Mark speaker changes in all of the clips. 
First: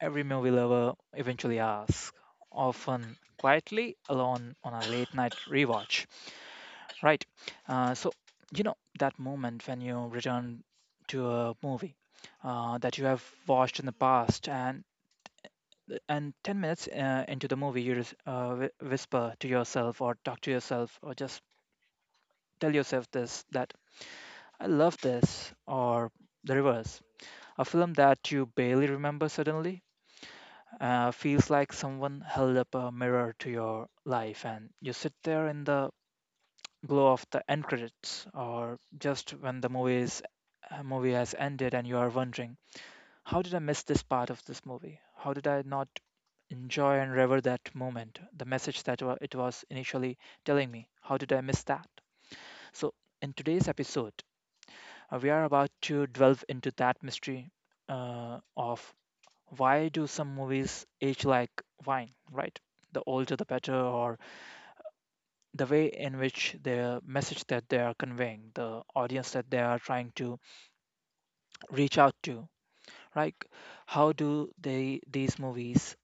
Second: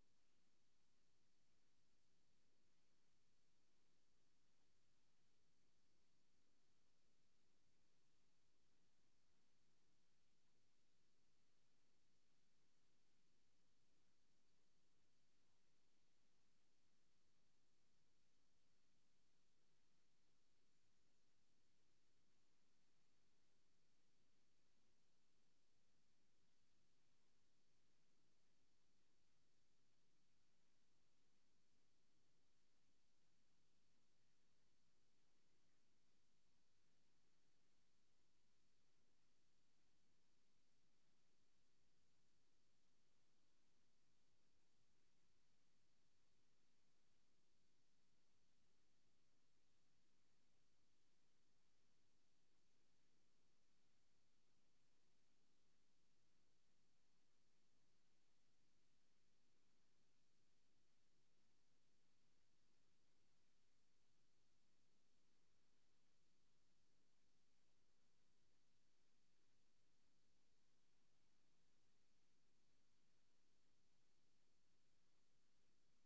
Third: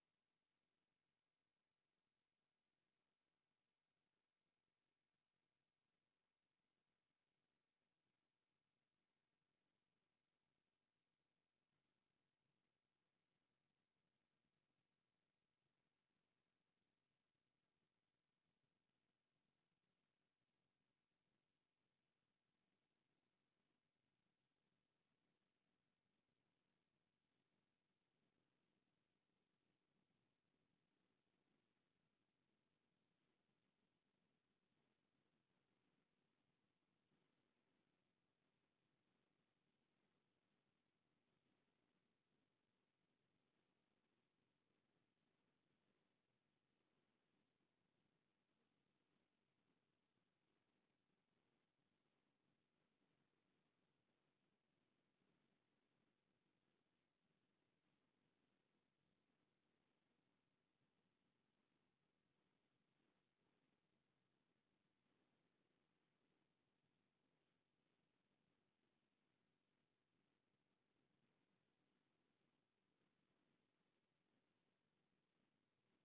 Speaker 1: every movie lover eventually asks, often quietly alone on a late night rewatch. Right? Uh, so, that moment when you return to a movie that you have watched in the past and 10 minutes into the movie you just whisper to yourself or talk to yourself or just tell yourself this that I love this, or the reverse. A film that you barely remember suddenly feels like someone held up a mirror to your life, and you sit there in the glow of the end credits, or just when the movie is a movie has ended, and you are wondering, how did I miss this part of this movie? How did I not enjoy and revel that moment, the message that it was initially telling me? How did I miss that? So, in today's episode, we are about to delve into that mystery of why do some movies age like wine, right? The older the better, or the way in which the message that they are conveying, the audience that they are trying to reach out to, right? How do they these movies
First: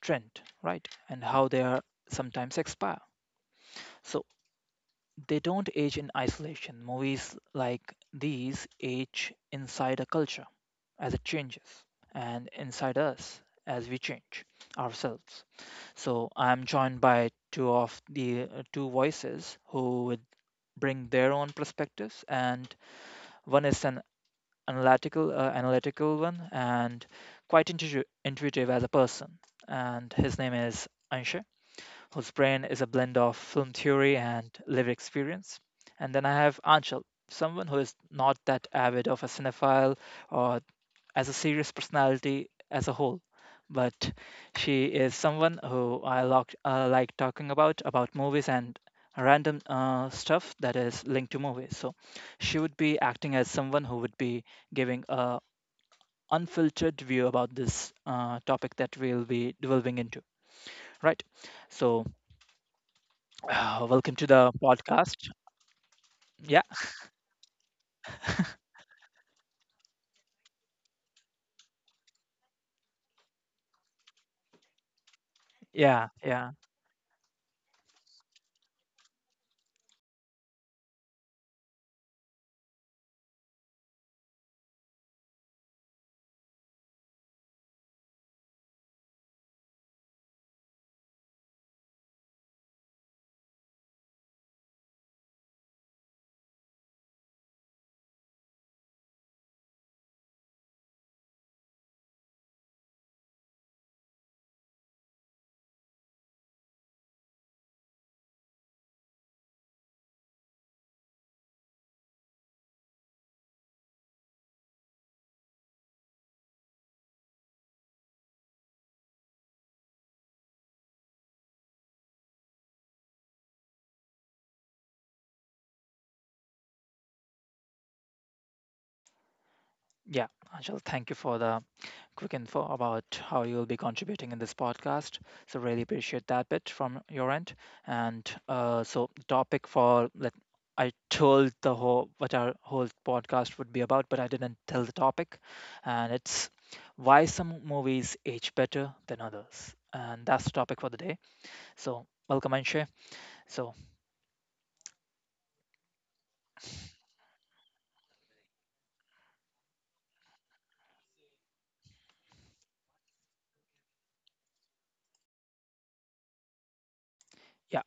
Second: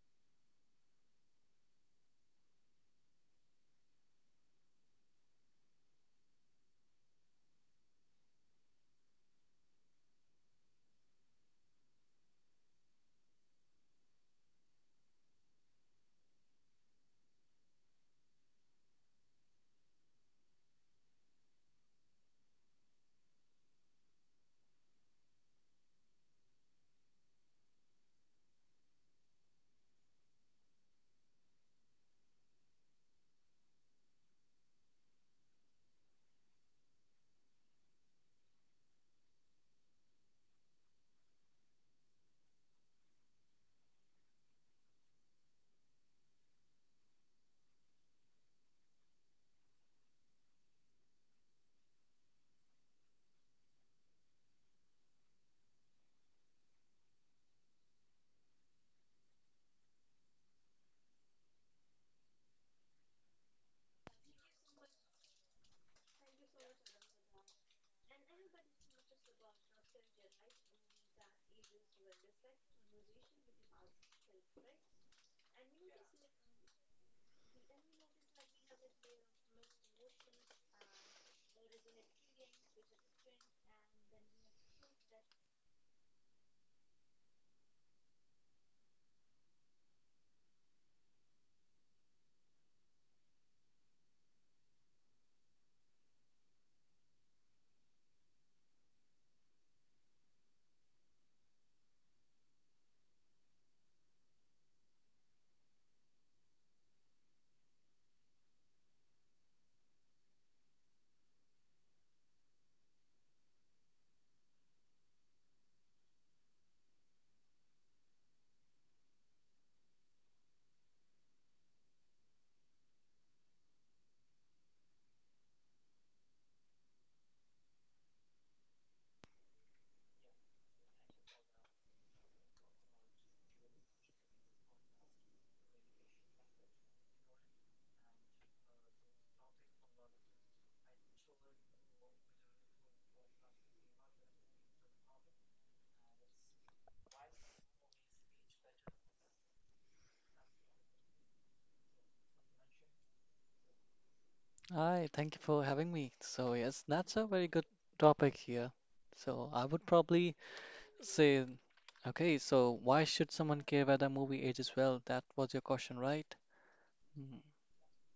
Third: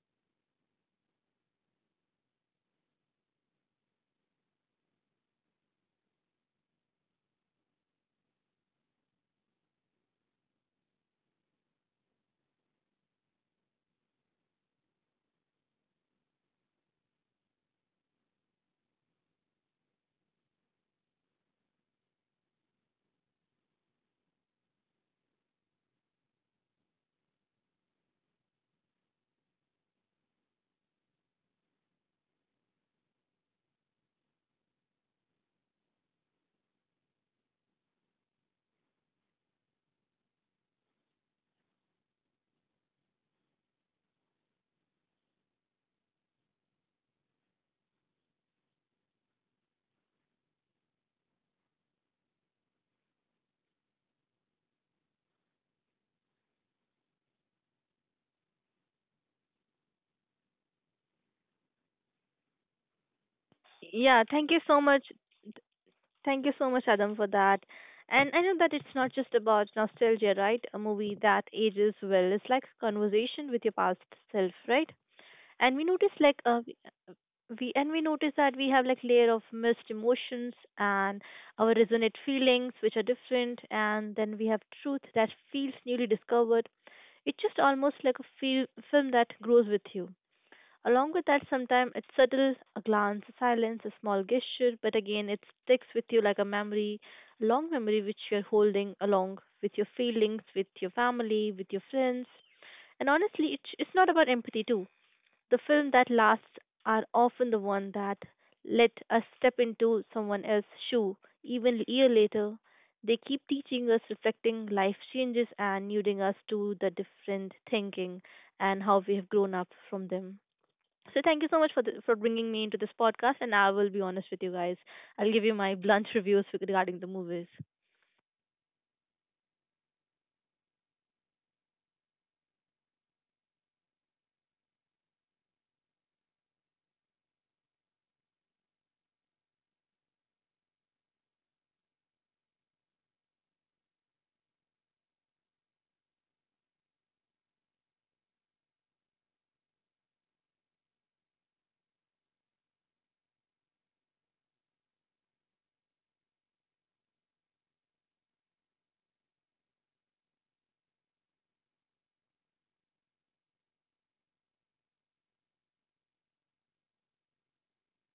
Speaker 1: trend, right? And how they are sometimes expire. So they don't age in isolation. Movies like these age inside a culture as it changes and inside us as we change ourselves. So I'm joined by two of the two voices who would bring their own perspectives, and one is an analytical one and quite intuitive as a person, and his name is Anshay, whose brain is a blend of film theory and lived experience. And then I have Anshul, someone who is not that avid of a cinephile or as a serious personality as a whole, but she is someone who I like talking about movies and random stuff that is linked to movies. So she would be acting as someone who would be giving a unfiltered view about this topic that we'll be delving into. Right. So welcome
Speaker 2: Yeah,
Speaker 1: to
Speaker 2: thank
Speaker 1: the
Speaker 2: you so much.
Speaker 1: podcast.
Speaker 2: Thank you
Speaker 1: Yeah,
Speaker 2: so much, Adam, for that. And I know that it's not just about nostalgia, right? A movie that ages well. It's like a conversation with your past self, right? And we
Speaker 1: yeah,
Speaker 2: notice
Speaker 1: yeah,
Speaker 2: we and we notice that we have like layer of missed emotions and our resonant feelings which are different and then we have truth that feels newly discovered. It's just almost like a film that grows with you. Along with that, sometimes it's subtle, a glance, a silence, a small gesture, but again, it sticks with you like a memory, a long memory which you're holding along with your feelings, with your family, with your friends. And honestly, it's not about empathy, too. The film that lasts are often the one that let us step into someone else's shoe. Even a year later, they keep teaching us, reflecting life changes and nuding us to the different thinking and how we have grown up from them. So thank you so much for for bringing me into this podcast. And I will be honest with you guys. I'll give you my blunt reviews regarding the movies.
Speaker 1: yeah. Angel, thank you for the quick info about how you'll be contributing in this podcast. So really appreciate that bit from your end. And so topic for let I told the whole what our whole podcast would be about, but I didn't tell the topic. And it's why some movies age better than others. And that's the topic for the day. So welcome Anshay. So
Speaker 3: Hi, thank you for having me. So, yes, that's a very good topic here. So, I would probably say, okay, so why should someone care whether a movie ages well? That was your question, right? Mm,
Speaker 1: yeah,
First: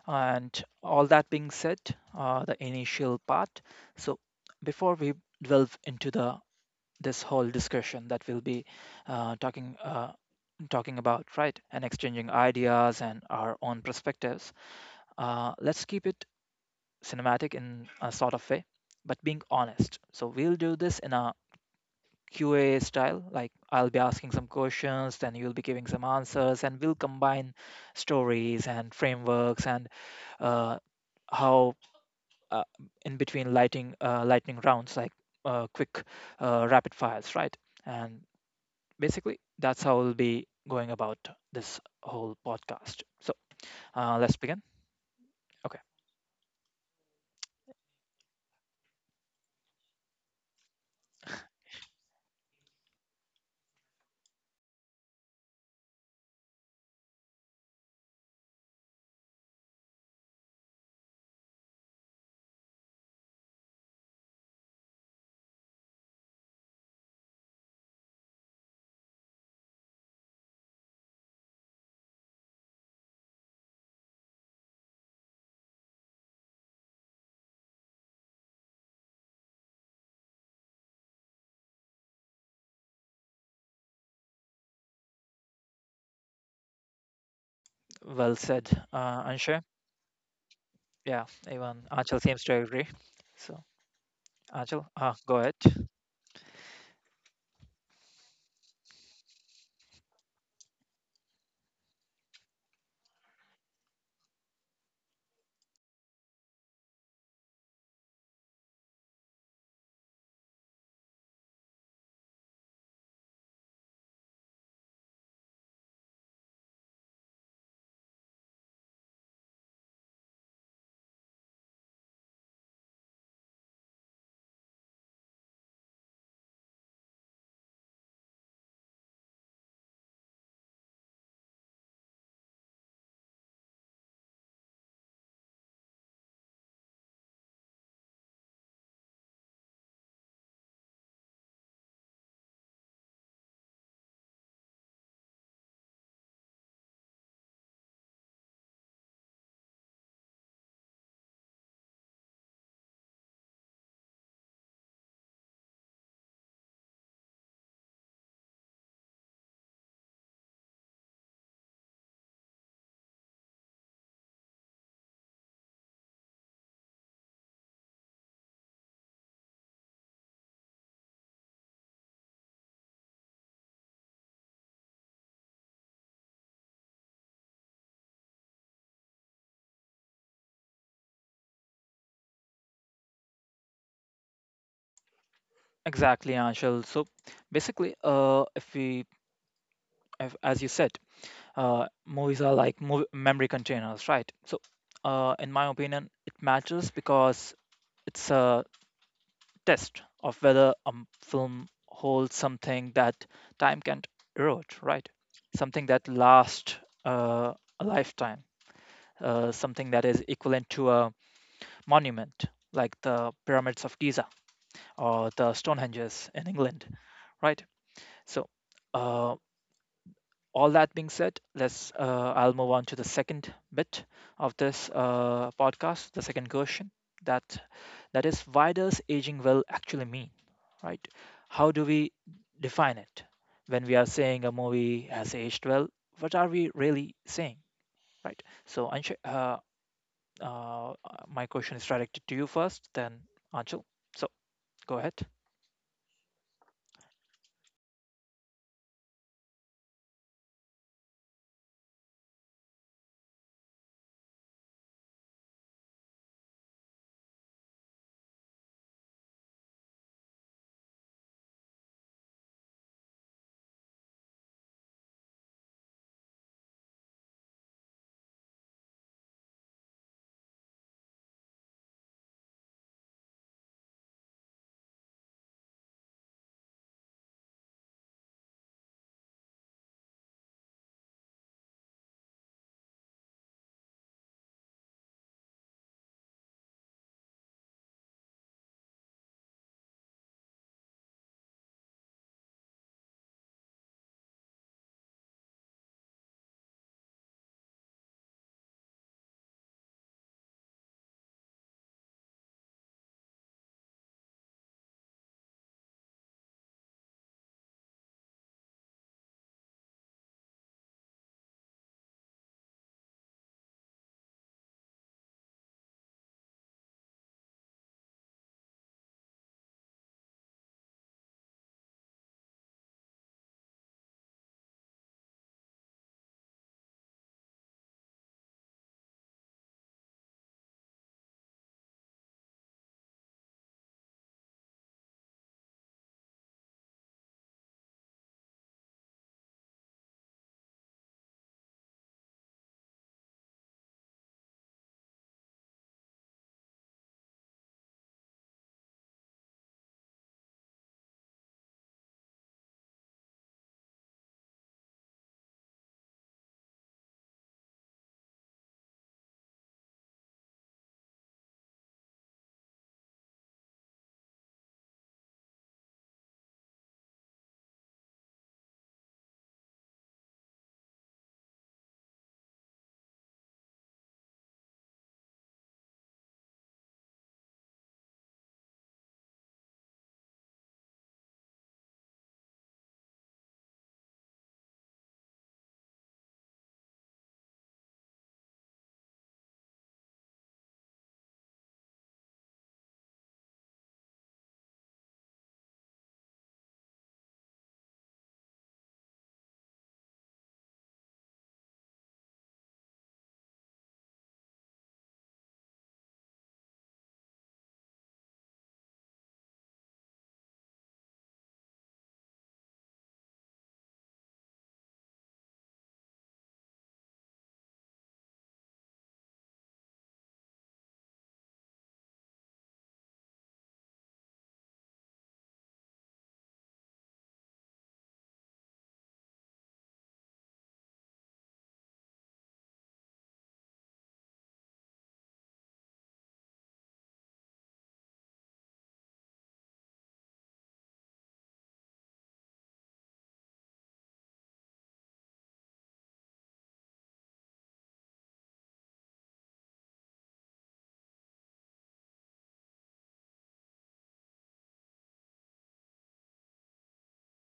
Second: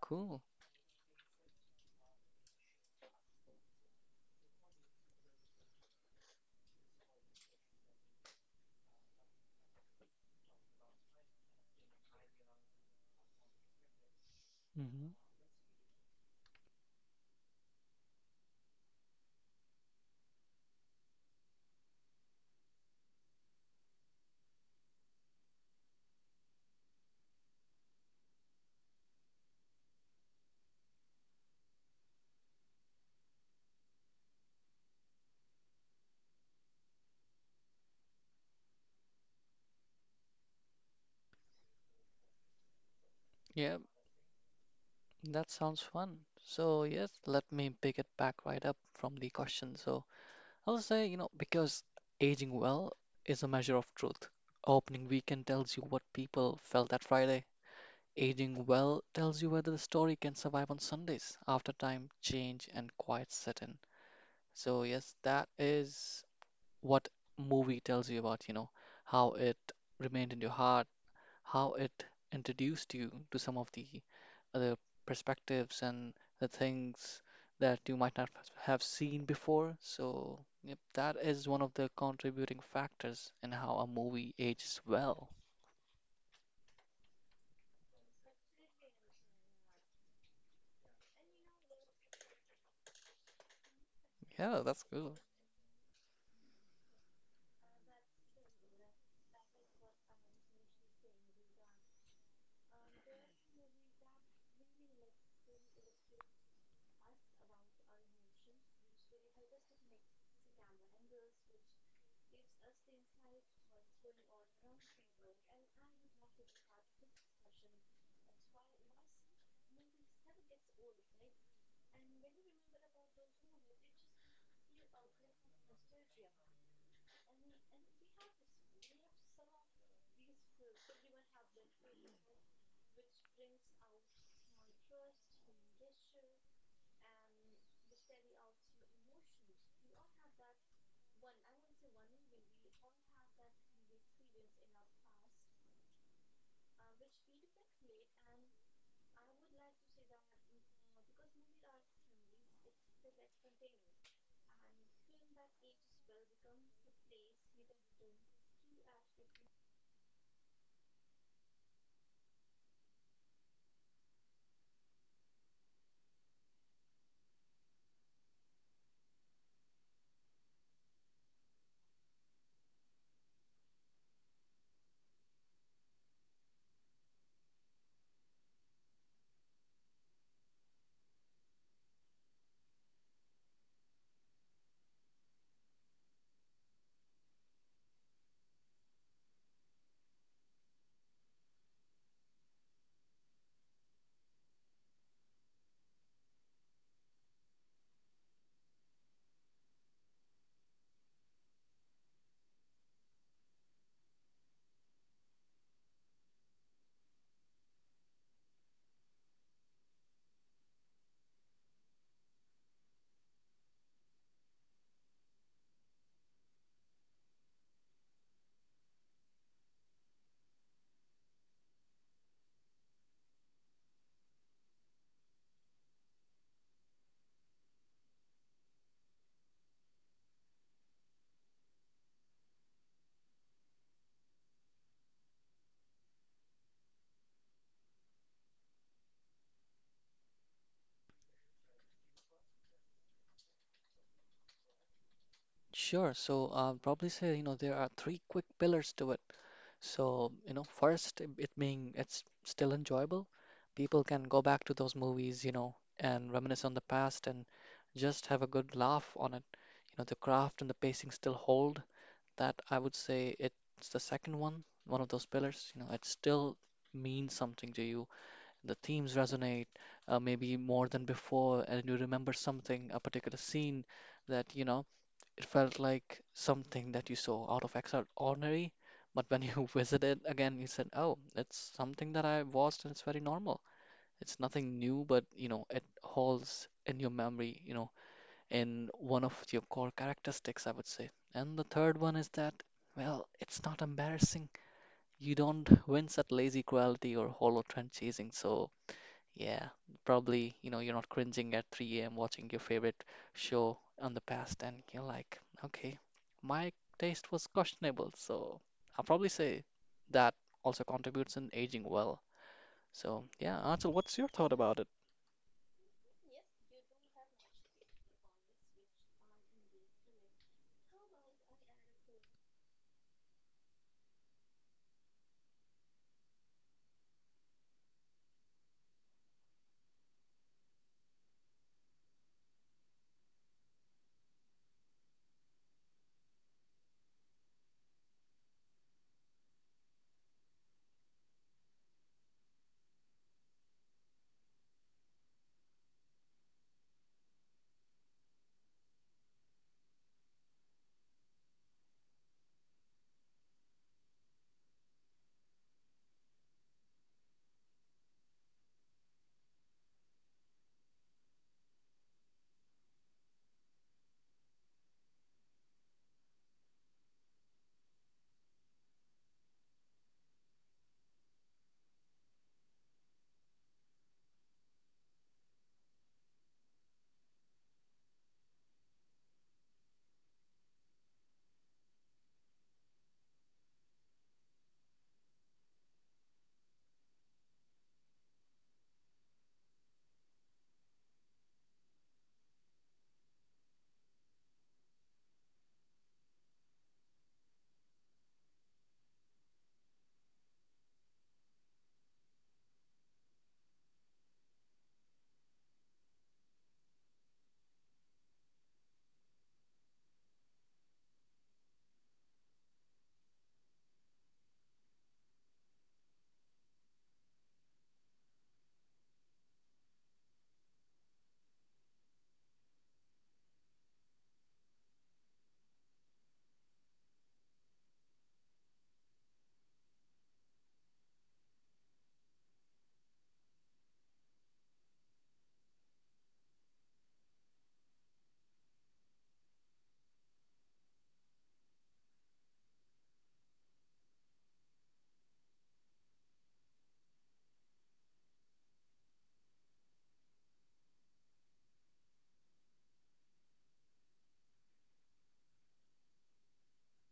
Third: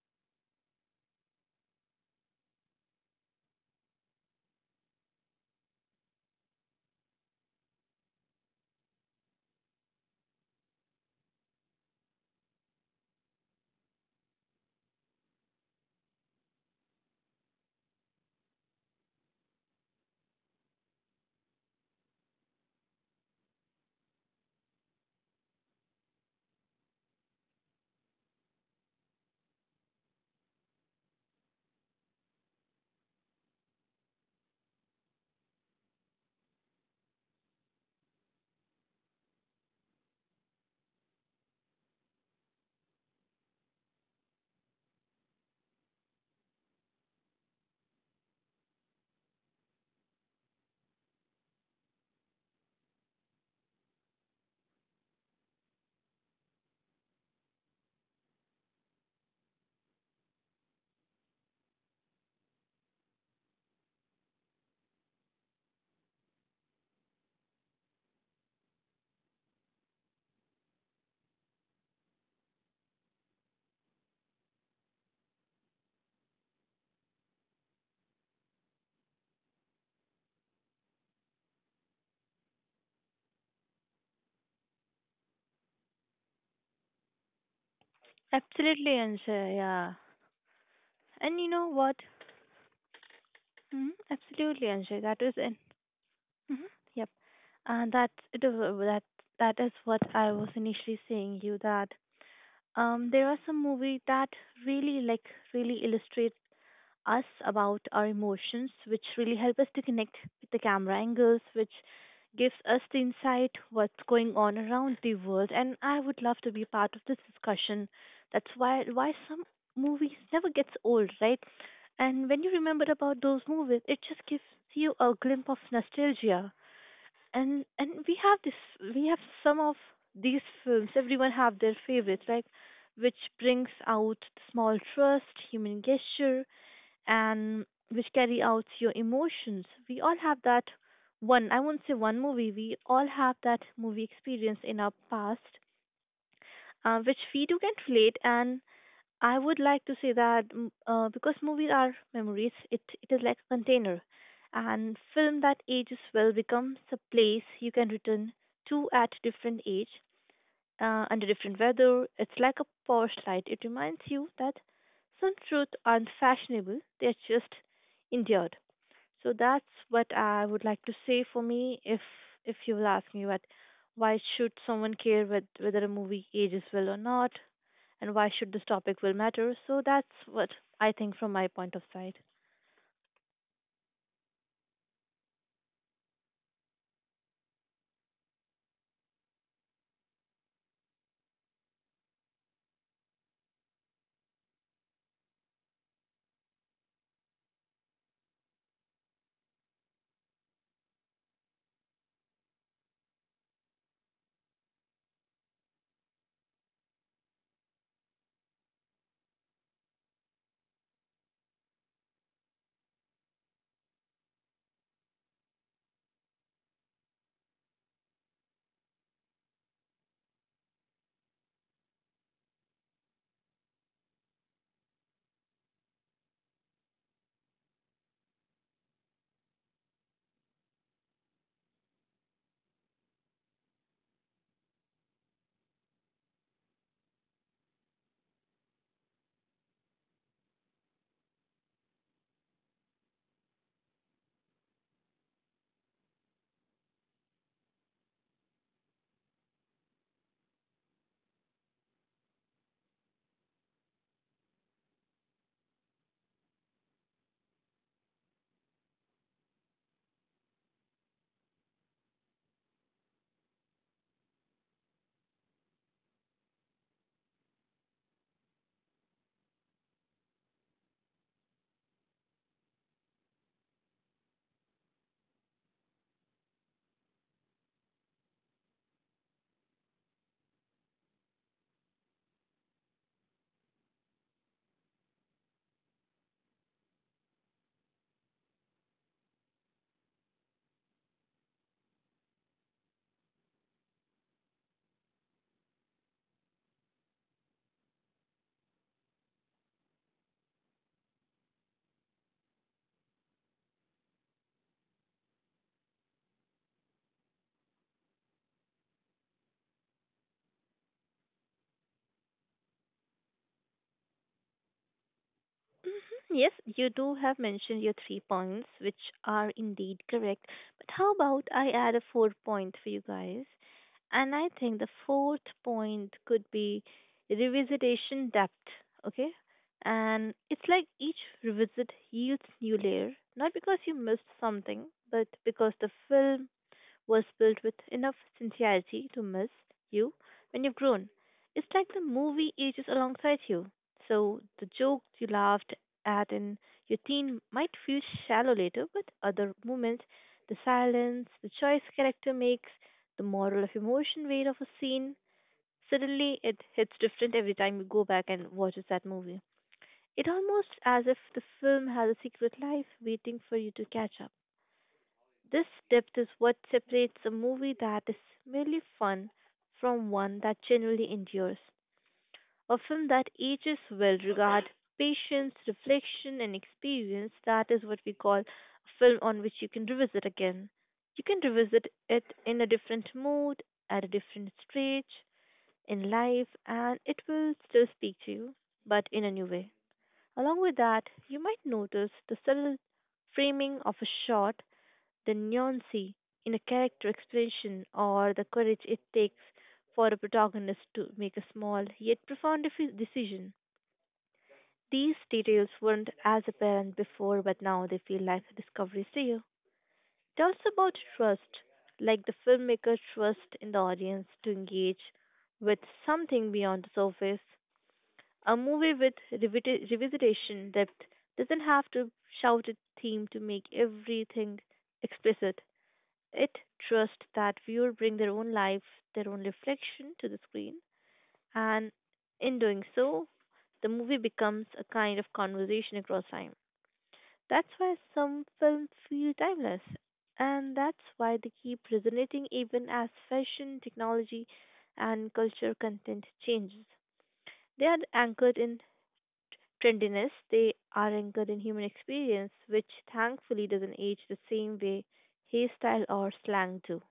Speaker 3: cool.
Speaker 1: and all that being said, the initial part. So before we delve into the this whole discussion that we'll be uh, talking uh, talking about, right? And exchanging ideas and our own perspectives.
Speaker 3: Hmm.
Speaker 1: Let's keep it cinematic in a sort of way, but being honest. So we'll do this in a Q and A style. Like I'll be asking some questions, then you'll be giving some answers, and we'll combine stories and frameworks and uh, how uh, in between lighting lightning rounds, like quick rapid fires, right? And basically, that's how we'll be going about this whole podcast. So
Speaker 3: Yeah,
Speaker 1: let's begin.
Speaker 3: that
Speaker 1: Okay,
Speaker 3: sounds fun. So, yes, let me pick it back right up from the question. So, I'll say, because aging well is a measure of truth. Opening weekend tells you what people felt that Friday. Aging well tells you whether the story can survive on Sundays after time, change, and quiet set in. So, yes, that is what movie tells you about, how it remained in your heart, how it introduced you to some of the other perspectives and the things that you might not have seen before. So, yep, that is one of the contributing factors in how a movie ages well.
Speaker 1: well said,
Speaker 2: Absolutely,
Speaker 1: Anshay.
Speaker 2: Anshay. Yeah.
Speaker 1: Yeah,
Speaker 2: And you
Speaker 1: even
Speaker 2: know
Speaker 1: Anshul
Speaker 2: what?
Speaker 1: seems to agree. So
Speaker 2: Hmm.
Speaker 1: Anshul,
Speaker 3: Yeah,
Speaker 2: Absolutely,
Speaker 3: that's
Speaker 2: Anshay.
Speaker 1: go
Speaker 2: That
Speaker 3: good.
Speaker 1: ahead.
Speaker 2: is it. Hmm. Yep. And that it is that That is what I was initially saying you that there are some movie that really like really illustrates us about our emotions, which really help us to connect with the camera angles, which gives us the insight what's going on around the world. And I would love to be part of this discussion. That's why some movies never gets old, right? And when you remember about those movies, it just gives you a glimpse of nostalgia. And we have some of these films. Everyone have their favorites, right? Which brings out the small trust, human gesture, and which carry out your emotions. We all have that one, I won't say one movie, we all have that movie experience in our past, which we do can relate. And I would like to say that because movies are memories, it is like a container. And film that ages well becomes a place you can return to at different age, under different weather. It's like a porch light. It reminds you that some truths aren't fashionable, they're just endured. So that's what I would like to say for me if you will ask me what why should someone care whether a movie ages well or not and why should this topic will matter. So that's what I think from my point of sight.
Speaker 1: Exactly, Anshul. So basically, if, as you said, movies are like memory containers, right? So, in my opinion, it matters because it's a test of whether a film holds something that time can't erode, right? Something that lasts uh, a lifetime, something that is equivalent to a monument like the pyramids of Giza or the Stonehenges in England, right? So uh, all that being said, let's I'll move on to the second bit of this podcast, the second question that that is why does aging well actually mean, right? How do we define it when we are saying a movie has aged well? What are we really saying, right? So, uh, my question is directed to you first, then Anshul. So, go ahead.
Speaker 3: Sure. So I'll probably say, there are three quick pillars to it. So, first, it's still enjoyable. People can go back to those movies, and reminisce on the past and just have a good laugh on it. The craft and the pacing still hold. That I would say it's the second one, one of those pillars. It still means something to you. The themes resonate, maybe more than before, and you remember something, a particular scene that, it felt like something that you saw out of extraordinary, but when you visited again, you said, "Oh, it's something that I watched and it's very normal. It's nothing new, but it holds in your memory, in one of your core characteristics, I would say." And the third one is that, well, it's not embarrassing. You don't wince at lazy cruelty or hollow trend chasing, so yeah, probably, you're not cringing at 3 a.m. watching your favorite show on the past, and you're like, okay, my taste was questionable. So I'll probably say that also contributes in aging well. So yeah, Archel, what's your thought about it?
Speaker 2: Mhm. Yes, you do have mentioned your three points, which are indeed correct. But how about I add a fourth point for you guys? And I think the fourth point could be revisitation depth, okay? And it's like each revisit yields new layer, not because you missed something, but because the film was built with enough sincerity to miss you when you've grown. It's like the movie ages alongside you. So the joke you laughed at in your teen might feel shallow later, but other moments, the silence, the choice character makes, the moral of emotion weight of a scene, suddenly it hits different every time you go back and watches that movie. It almost as if the film has a secret life waiting for you to catch up. This depth is what separates a movie that is merely fun from one that genuinely endures. A film that ages well regard patience, reflection, and experience. That is what we call a film on which you can revisit again. You can revisit it in a different mood, at a different stage in life, and it will still speak to you, but in a new way. Along with that, you might notice the subtle framing of a shot the nuancy in a character expression or the courage it takes for a protagonist to make a small yet profound decision. These details weren't as apparent before, but now they feel like discoveries to you. It's also about trust, like the filmmaker trust in the audience to engage with something beyond the surface. A movie with revisitation depth doesn't have to shout its theme to make everything explicit. It trusts that viewers bring their own life, their own reflection to the screen, and in doing so, the movie becomes a kind of conversation across time. That's why some films feel timeless, and that's why they keep resonating even as fashion, technology, and culture content changes. They are anchored in trendiness, they are anchored in human experience, which thankfully doesn't age the same way hairstyle or slang do. So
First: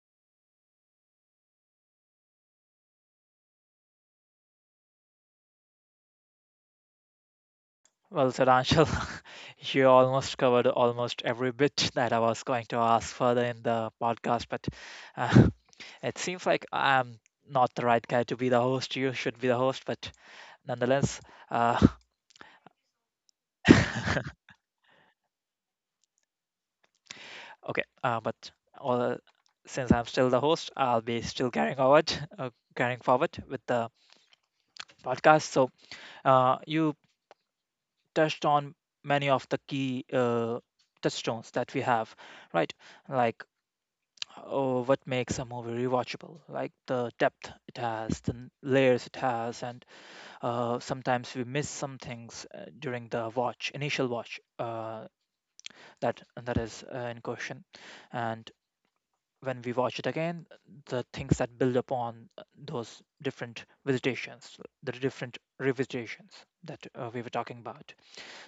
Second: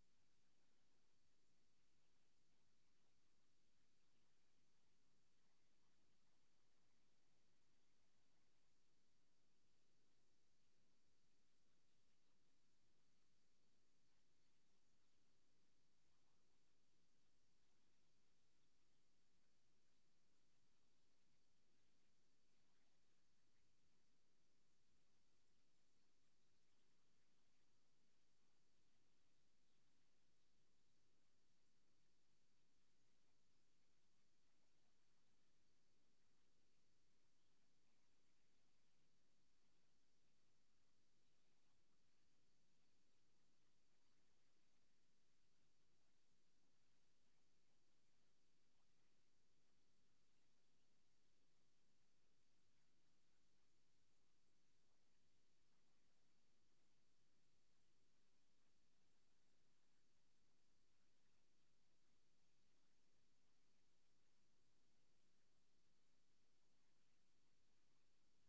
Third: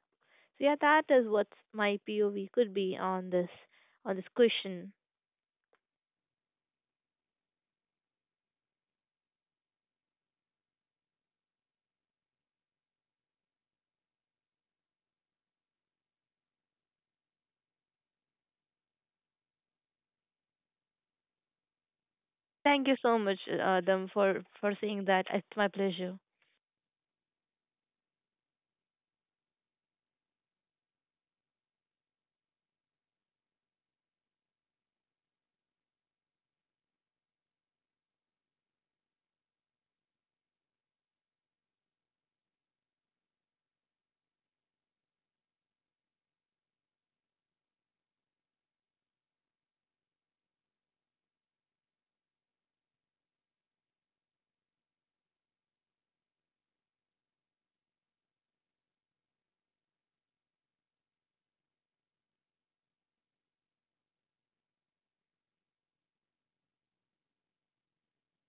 Speaker 2: yeah, that is what my POV could be on this question.
Speaker 1: Well said, Anshul. You almost covered almost every bit that I was going to ask further in the podcast, but uh, it seems like I'm not the right guy to be the host. You should be the host, but nonetheless, uh,
Speaker 2: Thank you so much,
Speaker 1: okay.
Speaker 2: Adam, for saying that. It's my pleasure.
Speaker 1: Uh, but all, since I'm still the host, I'll be still carrying forward, uh, carrying forward with the podcast. So you touched on many of the key touchstones that we have, right? Like oh, what makes a movie rewatchable, like the depth it has, the layers it has, and sometimes we miss some things during the watch, initial watch, that is in question, and when we watch it again, the things that build upon those different visitations, the different revisitations that we were talking about.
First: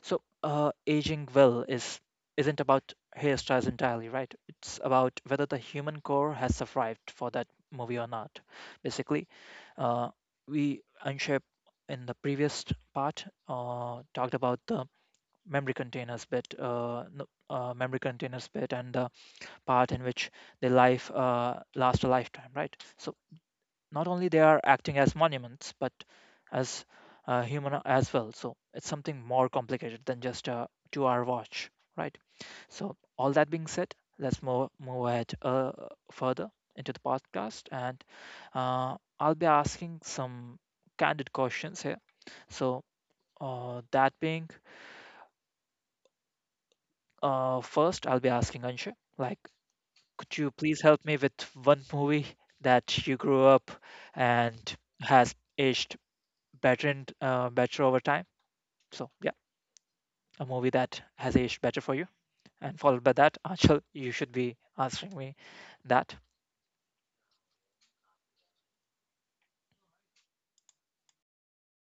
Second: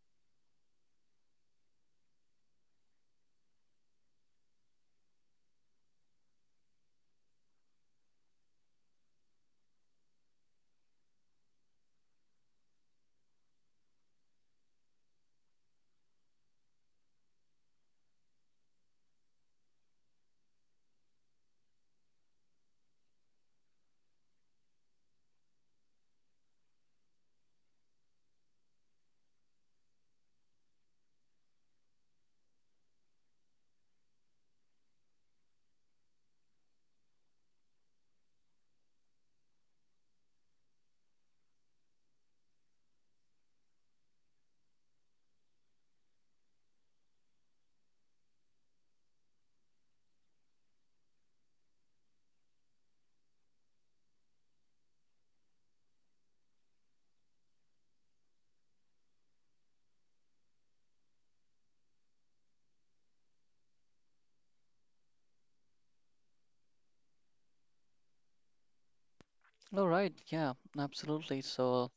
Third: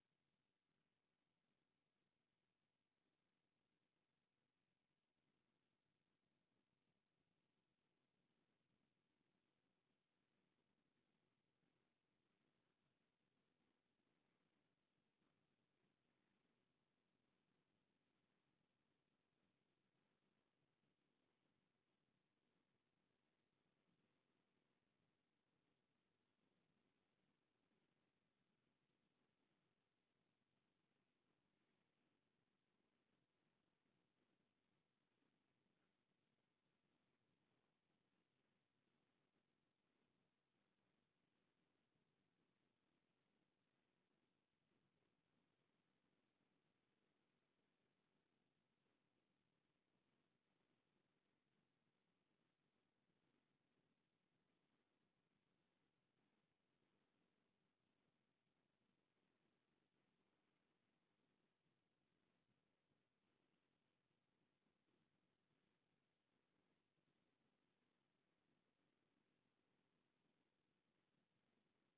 Speaker 1: So, aging well is isn't about hairstyles entirely, right? It's about whether the human core has survived for that movie or not. Basically, uh, we Anshay in the previous part talked about the memory containers bit, no- memory containers bit, and the part in which the life lasts a lifetime, right? So not only they are acting as monuments but as human as well, so it's something more complicated than just a two-hour watch, right? So all that being said, let's move ahead further into the podcast, and I'll be asking some candid questions here. So that being first I'll be asking Anshu, like could you please help me with one movie that you grew up and has aged better and better over time. So yeah, a movie that has aged better for you. And followed by that, Achal, you should be answering me that.
Speaker 3: All right, yeah, absolutely. So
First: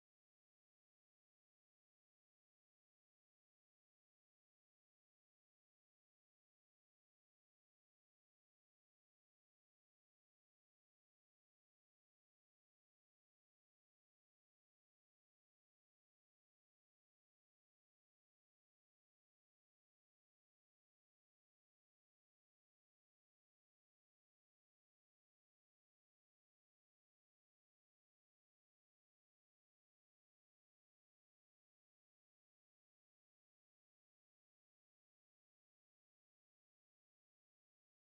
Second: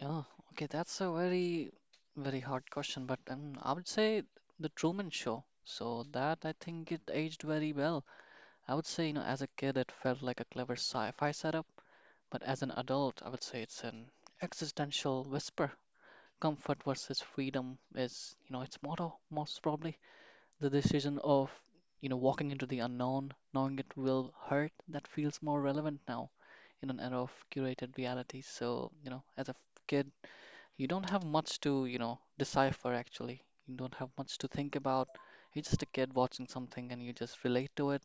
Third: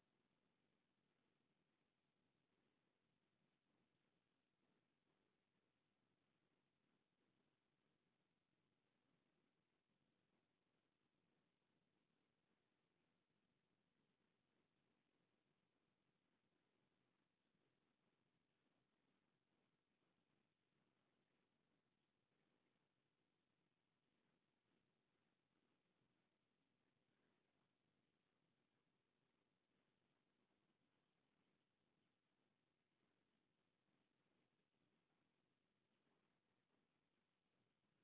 Speaker 3: yeah, okay, that's a very, very hard question, but I would say the Truman Show. So that I think it aged very well. I would say, as a kid, it felt like a clever sci-fi setup. But as an adult, I would say it's an existential whisper. Comfort versus freedom is, its motto, most probably. The decision of, walking into the unknown, knowing it will hurt, that feels more relevant now in an era of curated reality. So, as a kid, you don't have much to, decipher actually. You don't have much to think about. You're just a kid watching something and you just relate to it.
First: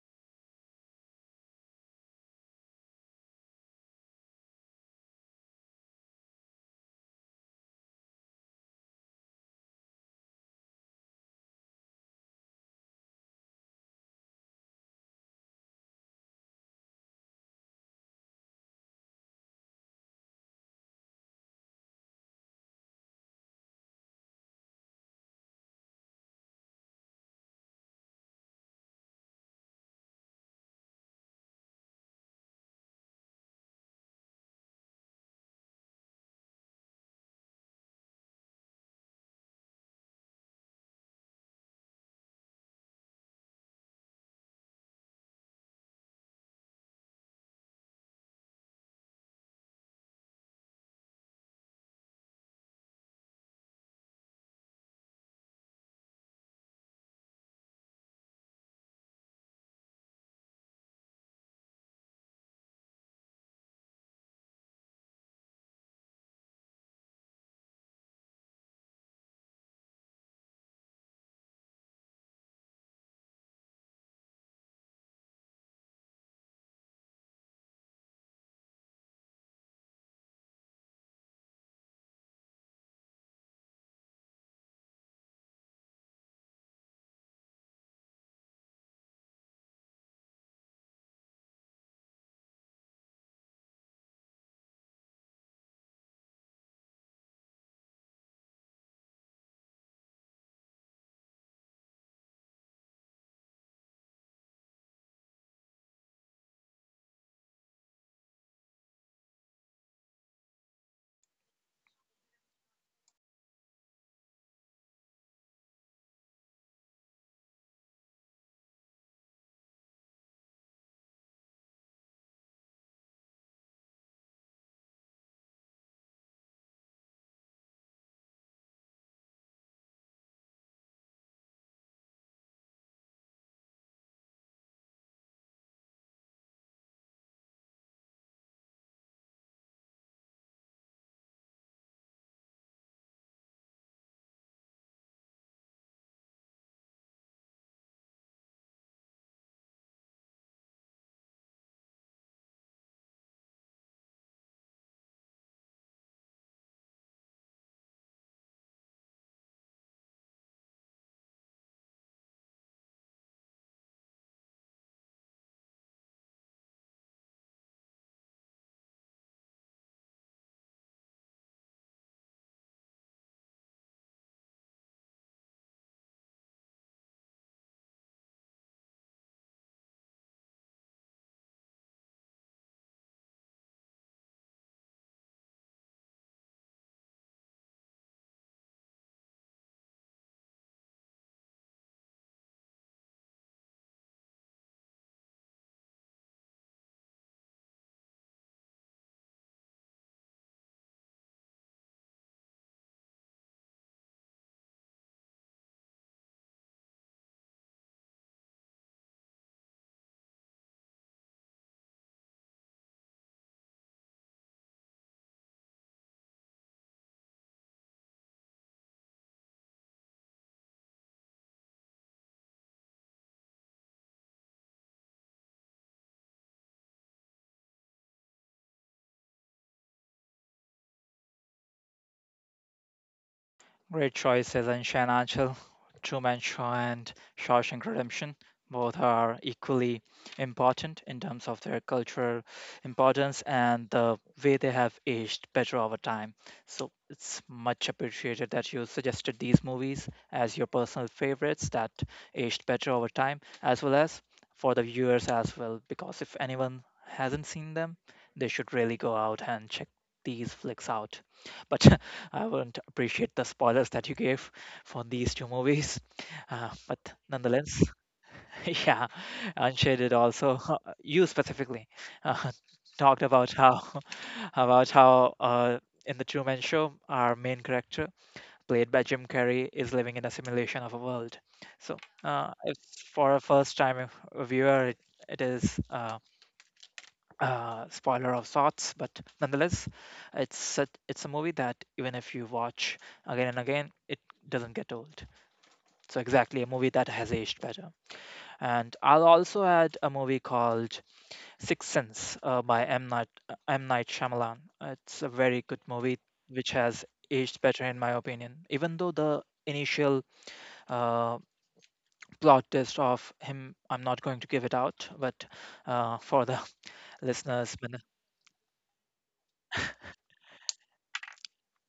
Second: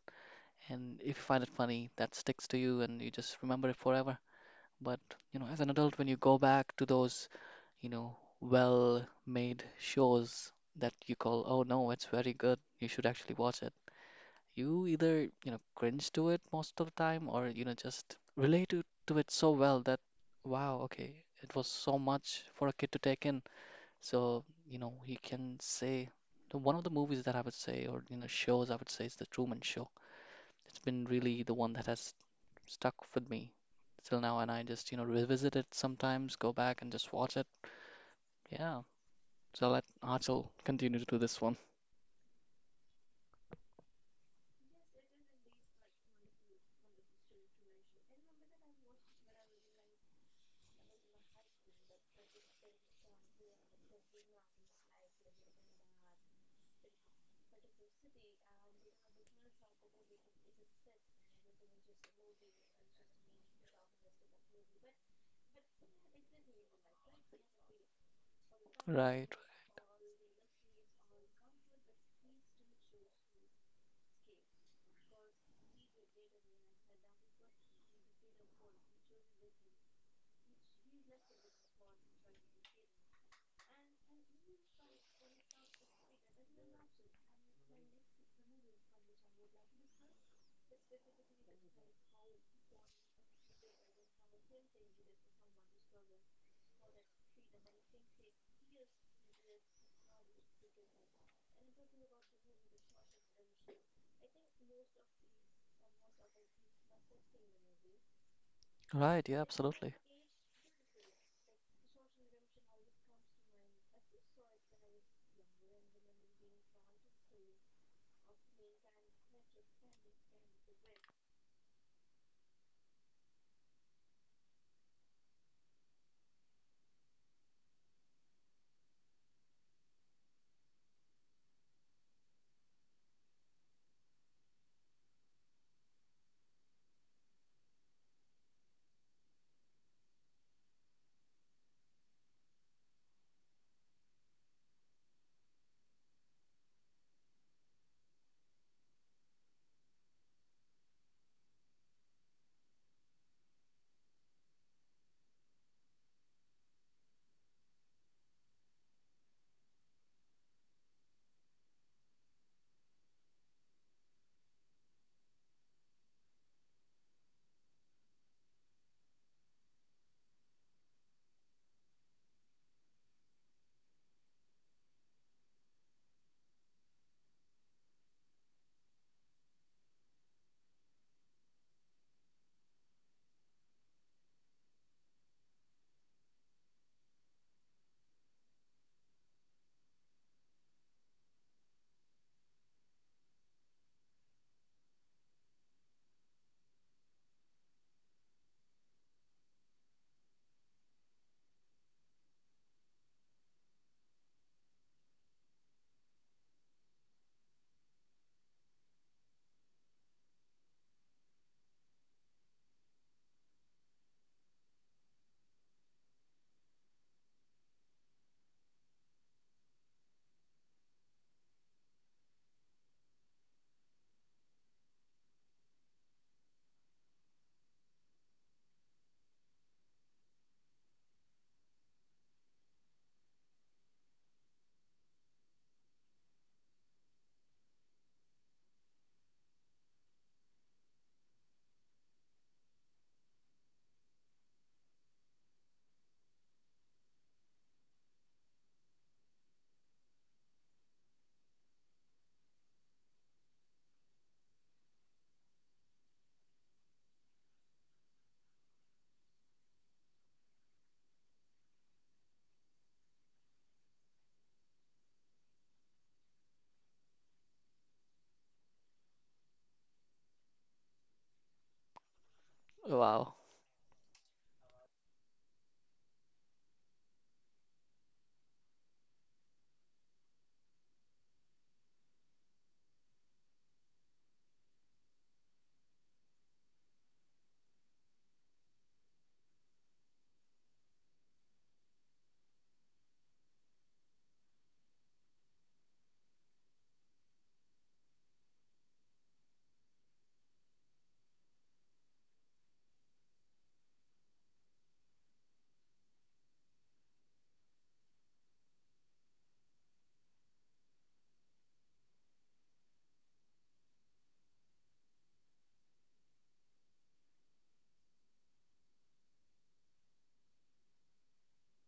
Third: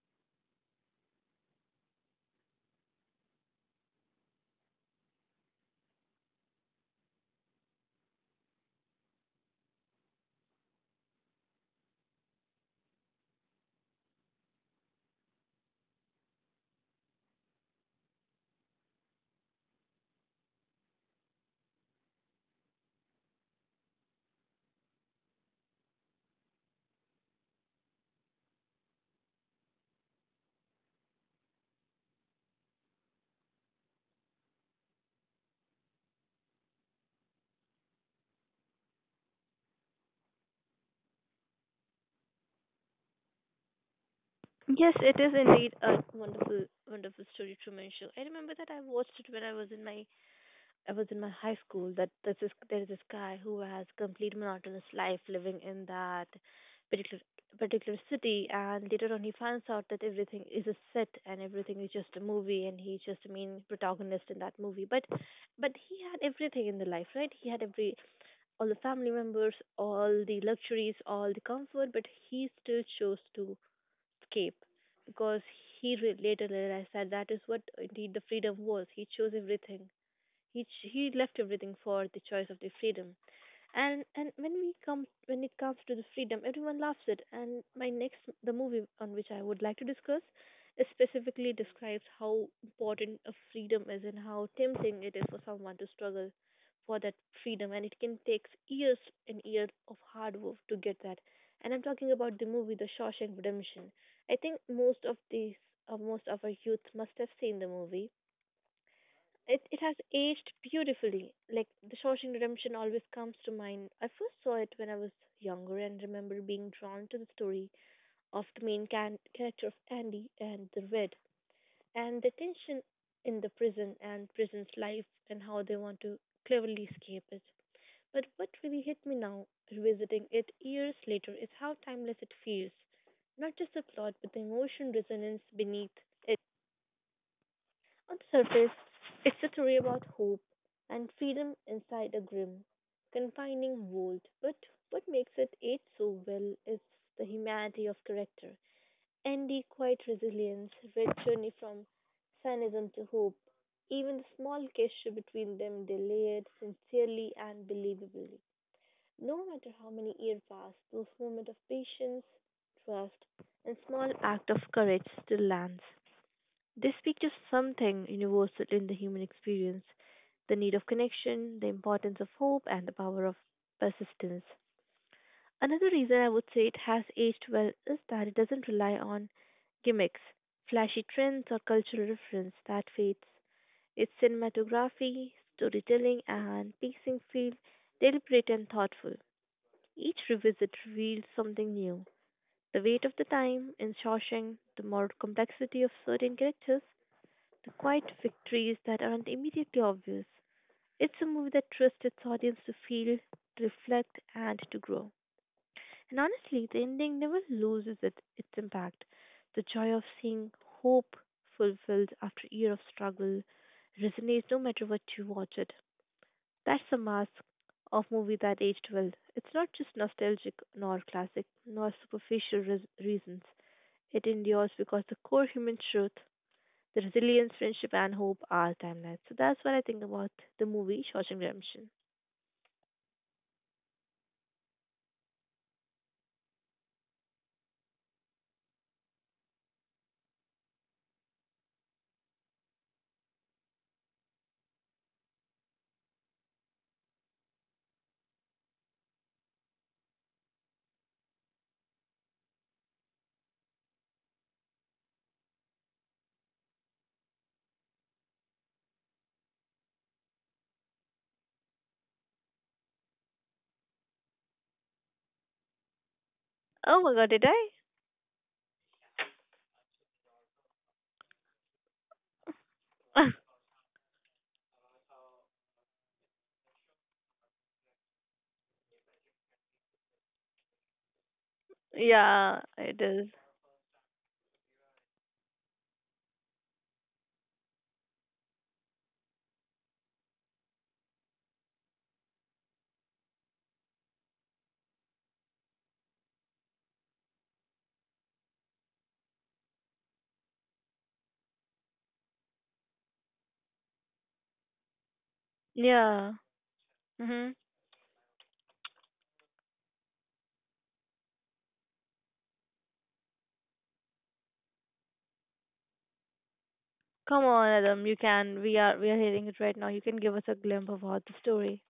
Speaker 3: And if you find it funny, that sticks to you and you just remember it forever. But as an adult, when you go back to those, well-made shows that you call, oh no, it's very good, you should actually watch it. You either, cringe to it most of the time, or just relate to it so well that, wow, okay, it was so much for a kid to take in. So, he can say one of the movies that I would say, or shows I would say, is The Truman Show. It's been really the one that has stuck with me till now, and I just, revisit it sometimes, go back and just watch it. Yeah. So let Achal continue to do this one.
Speaker 2: Yes, it is indeed a wonderful, wonderful story, Truman Show. I remember that I watched it when I was in my high school that there is this guy who has complete monotonous life living in that particular particular city and later on he finds out that everything is a set and everything is just a movie and he's just a main protagonist in that movie but he had everything in the life, right? he had every All the family
Speaker 3: Right.
Speaker 2: members, all the luxuries, all the comfort, but he still chose to escape because he later realized that that is what indeed the freedom was. He chose everything. He left everything for the choice of the freedom. And when it comes to the freedom, everyone loves it. And my next the movie on which I would like to discuss specifically describes how important a freedom is and how tempting it is for someone to struggle for that freedom, and it can take years and years of hard work to get that. And I'm talking about the movie The Shawshank Redemption. I think most of our youth must have seen the movie.
Speaker 3: Right. Yeah,
Speaker 2: It
Speaker 3: absolutely.
Speaker 2: has aged beautifully. Like, The Shawshank Redemption always comes to mind. I first saw it when I was younger and remember being drawn to the story of the main character of Andy and the Red and the tension in the prison and prison's life and how they want to cleverly escape it. But what really hit me now, revisiting it years later, is how timeless it feels. Not just the plot, but the emotion resonance beneath on the surface, it's a story about hope and freedom inside a grim, confining world. But what makes it age so well is the humanity of character. Andy, quiet resilience, Red's journey from cynicism to hope, even the small gesture between them, they layered sincerely and believably. No matter how many years pass, those moments of patience, trust, and small act of courage still lands. They speak to something universal in the human experience the need of connection, the importance of hope, and the power of persistence. Another reason I would say it has aged well is that it doesn't rely on gimmicks, flashy trends, or cultural reference that fades. Its cinematography, storytelling, and pacing feel deliberate and thoughtful. Each revisit reveals something new. The weight of the time in Shawshank, the moral complexity of certain characters, the quiet victories that aren't immediately obvious. It's a movie that trusts its audience to feel, to reflect, and to grow. And honestly, the ending never loses its impact. The joy of seeing hope fulfilled after a year of struggle resonates no matter what you watch it. That's the mask of movie that aged well. It's not just nostalgic nor classic nor superficial reasons. It endures because the core human truth the resilience, friendship, and hope are timeless. So that's what I think about the movie Shawshank Redemption.
Speaker 1: Great choices in Shanachal, Truman Show and Shawshank Redemption. Both are equally important in terms of their cultural importance and the way they have aged better over time. So it's much appreciated that you suggested these movies as your personal favorites that aged better over time, as well as for the viewers as well, because if anyone hasn't seen them, they should really go out and check these flicks out. But I wouldn't appreciate the spoilers that you gave for these two movies. But
Speaker 2: Oh my god, did
Speaker 1: nonetheless, yeah, Anshay did also, you specifically, uh, talked
Speaker 2: I?
Speaker 3: Wow.
Speaker 1: about how about how in the Truman Show, our main character, played by Jim Carrey, is living in a simulation of a world. So,
Speaker 2: yeah,
Speaker 1: if
Speaker 2: it is.
Speaker 1: for a first-time viewer, it is. Spoiler of sorts, but nonetheless, it's a movie that even if you watch again and again, it doesn't get old. So exactly a movie that has aged better. And I'll also add a movie called Sixth Sense by M Night Shyamalan. It's a very good movie
Speaker 2: Yeah.
Speaker 1: which has
Speaker 2: Mhm.
Speaker 1: aged better in my opinion. Even though the initial uh, plot twist of him, I'm not going to give it out, but for the
Speaker 2: Come on,
Speaker 1: listeners'
Speaker 2: Adam. You can. We are. We are hearing it right now. You can give us a glimpse about the story.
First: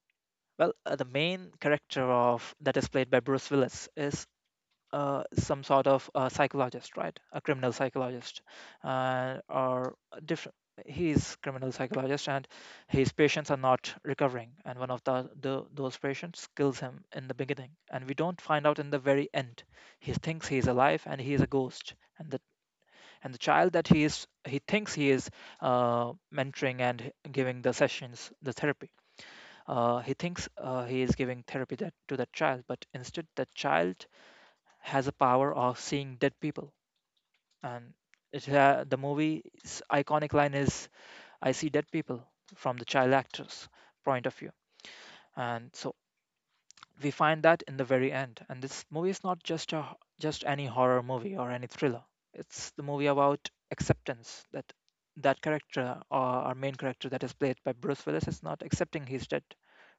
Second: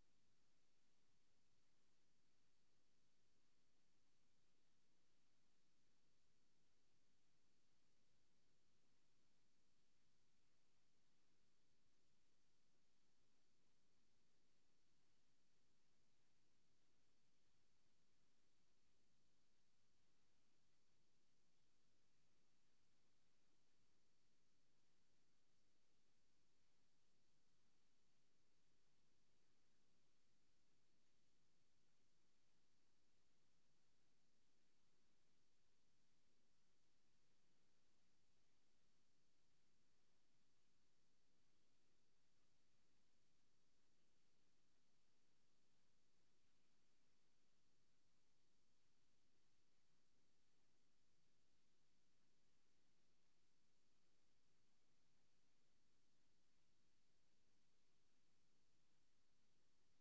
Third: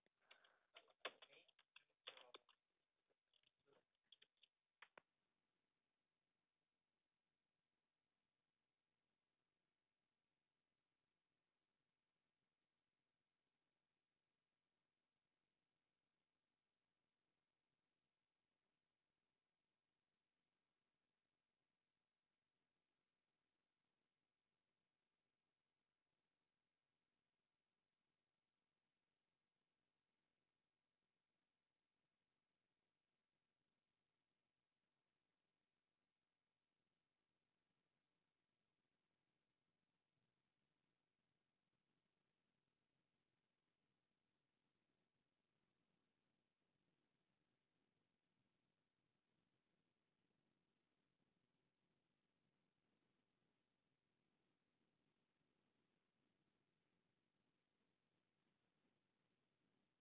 Speaker 1: Well, the main character of that is played by Bruce Willis, is some sort of a psychologist, right? A criminal psychologist, or different. He's criminal psychologist, and his patients are not recovering, and one of the those patients kills him in the beginning, and we don't find out in the very end. He thinks he is alive, and he is a ghost, and the child that he thinks he is mentoring and giving the sessions, the therapy he is giving therapy to that child, but instead, the child has a power of seeing dead people. And it, ha the movie's iconic line is, "I see dead people" from the child actor's point of view. And so we find that in the very end. And this movie is not just any horror movie or any thriller. It's the movie about acceptance, that that character or our main character that is played by Bruce Willis is not accepting he's dead,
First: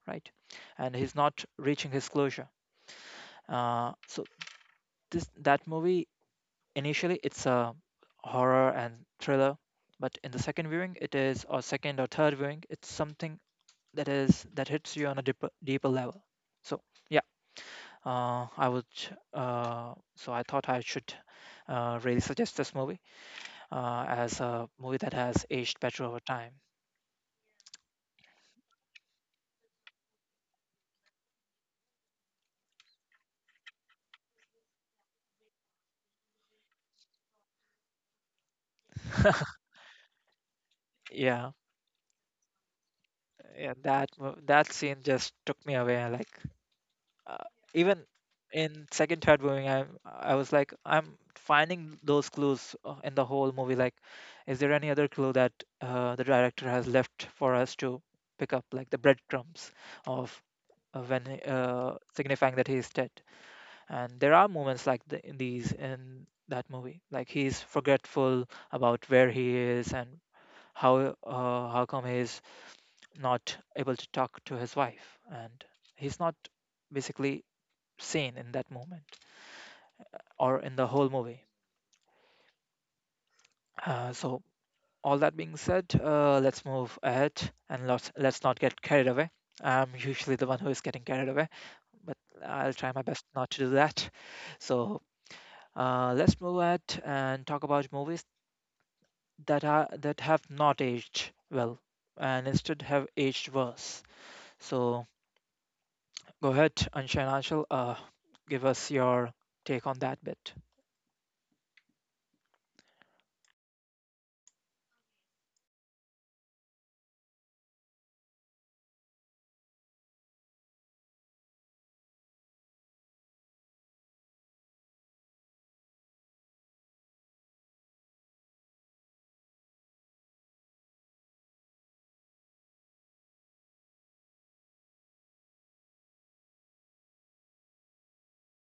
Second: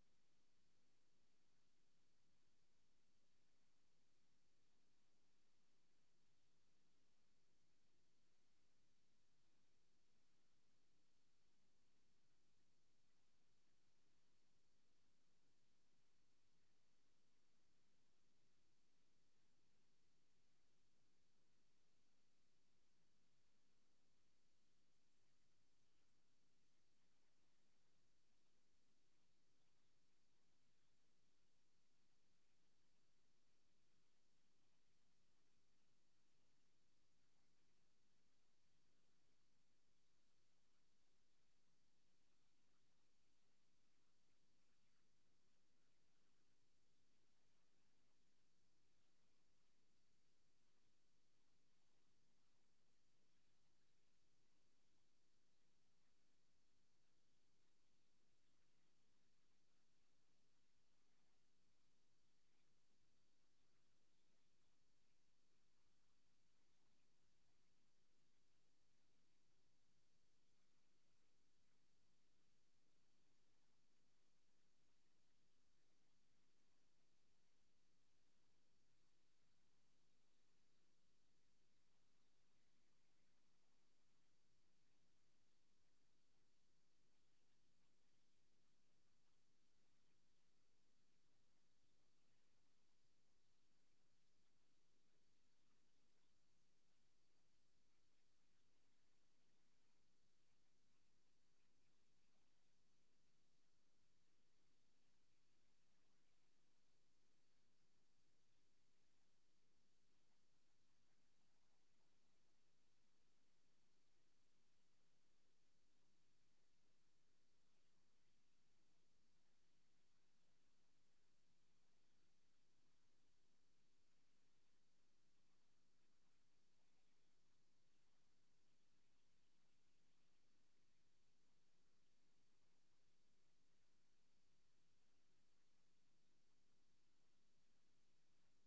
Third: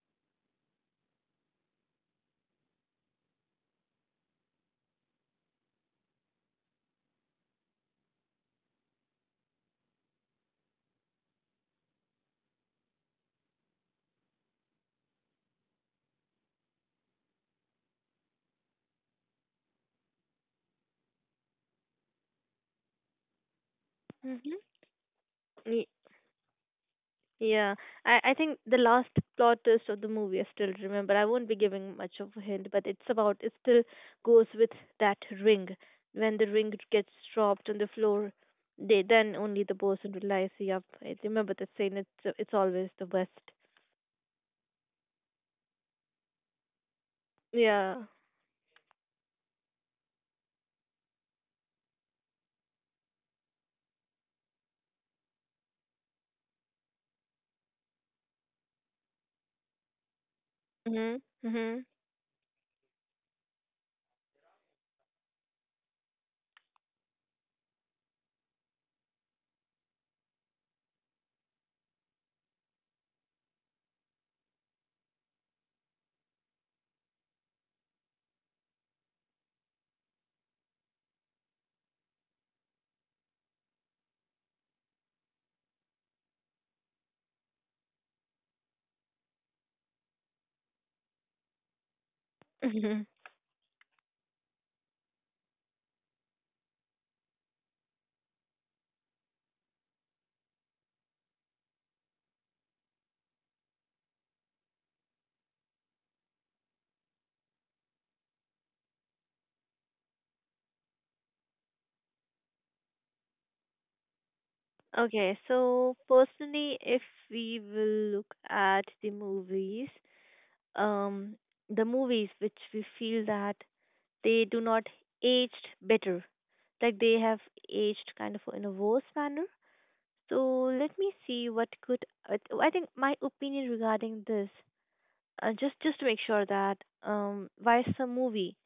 Speaker 1: right? And he's not reaching his closure. So this that movie initially it's a horror and thriller, but in the second viewing it is, or second or third viewing, it's something that is that hits you on a deeper level. So yeah, uh, I would, so I thought I should really suggest this movie as
Speaker 2: Mhm.
Speaker 1: a movie that has aged better over time.
Speaker 2: Yeah, I think the last plot twist of the movie I still remember. I won't be giving much of a hint, but it's about it still goes with that ring. When the ring gets dropped on the floor, they then only the person realize. Yep, I
Speaker 1: Yeah,
Speaker 2: remember the scene. It's always the best.
Speaker 1: yeah, that that scene just took me away. Like uh, even
Speaker 2: Yeah.
Speaker 1: in second, third viewing, I was like, I'm finding those clues in the whole movie. Like, is there any other clue that the director has left for us to pick up, like the breadcrumbs of
Speaker 2: Mhm. Mhm.
Speaker 1: signifying that he is dead? And there are moments like these in that movie like he's forgetful about where he is and how how come he's not able to talk to his wife and he's not basically sane in that moment or in the whole movie, so all that being said, let's move ahead and let's not get carried away. I'm usually the one who is getting carried away, but I'll try my
Speaker 2: Mhm.
Speaker 1: best not to do that. So let's move ahead and talk about movies that have not aged well and instead have aged worse. So go ahead, Anshay and Anshul, give us your take on that bit.
Speaker 2: Okay, so personally, if we will look at um, the movies which we feel that they do not aged better, like they have aged kind of in a worse manner. So let me see what could I I think my opinion regarding this, just to make sure that, why some movie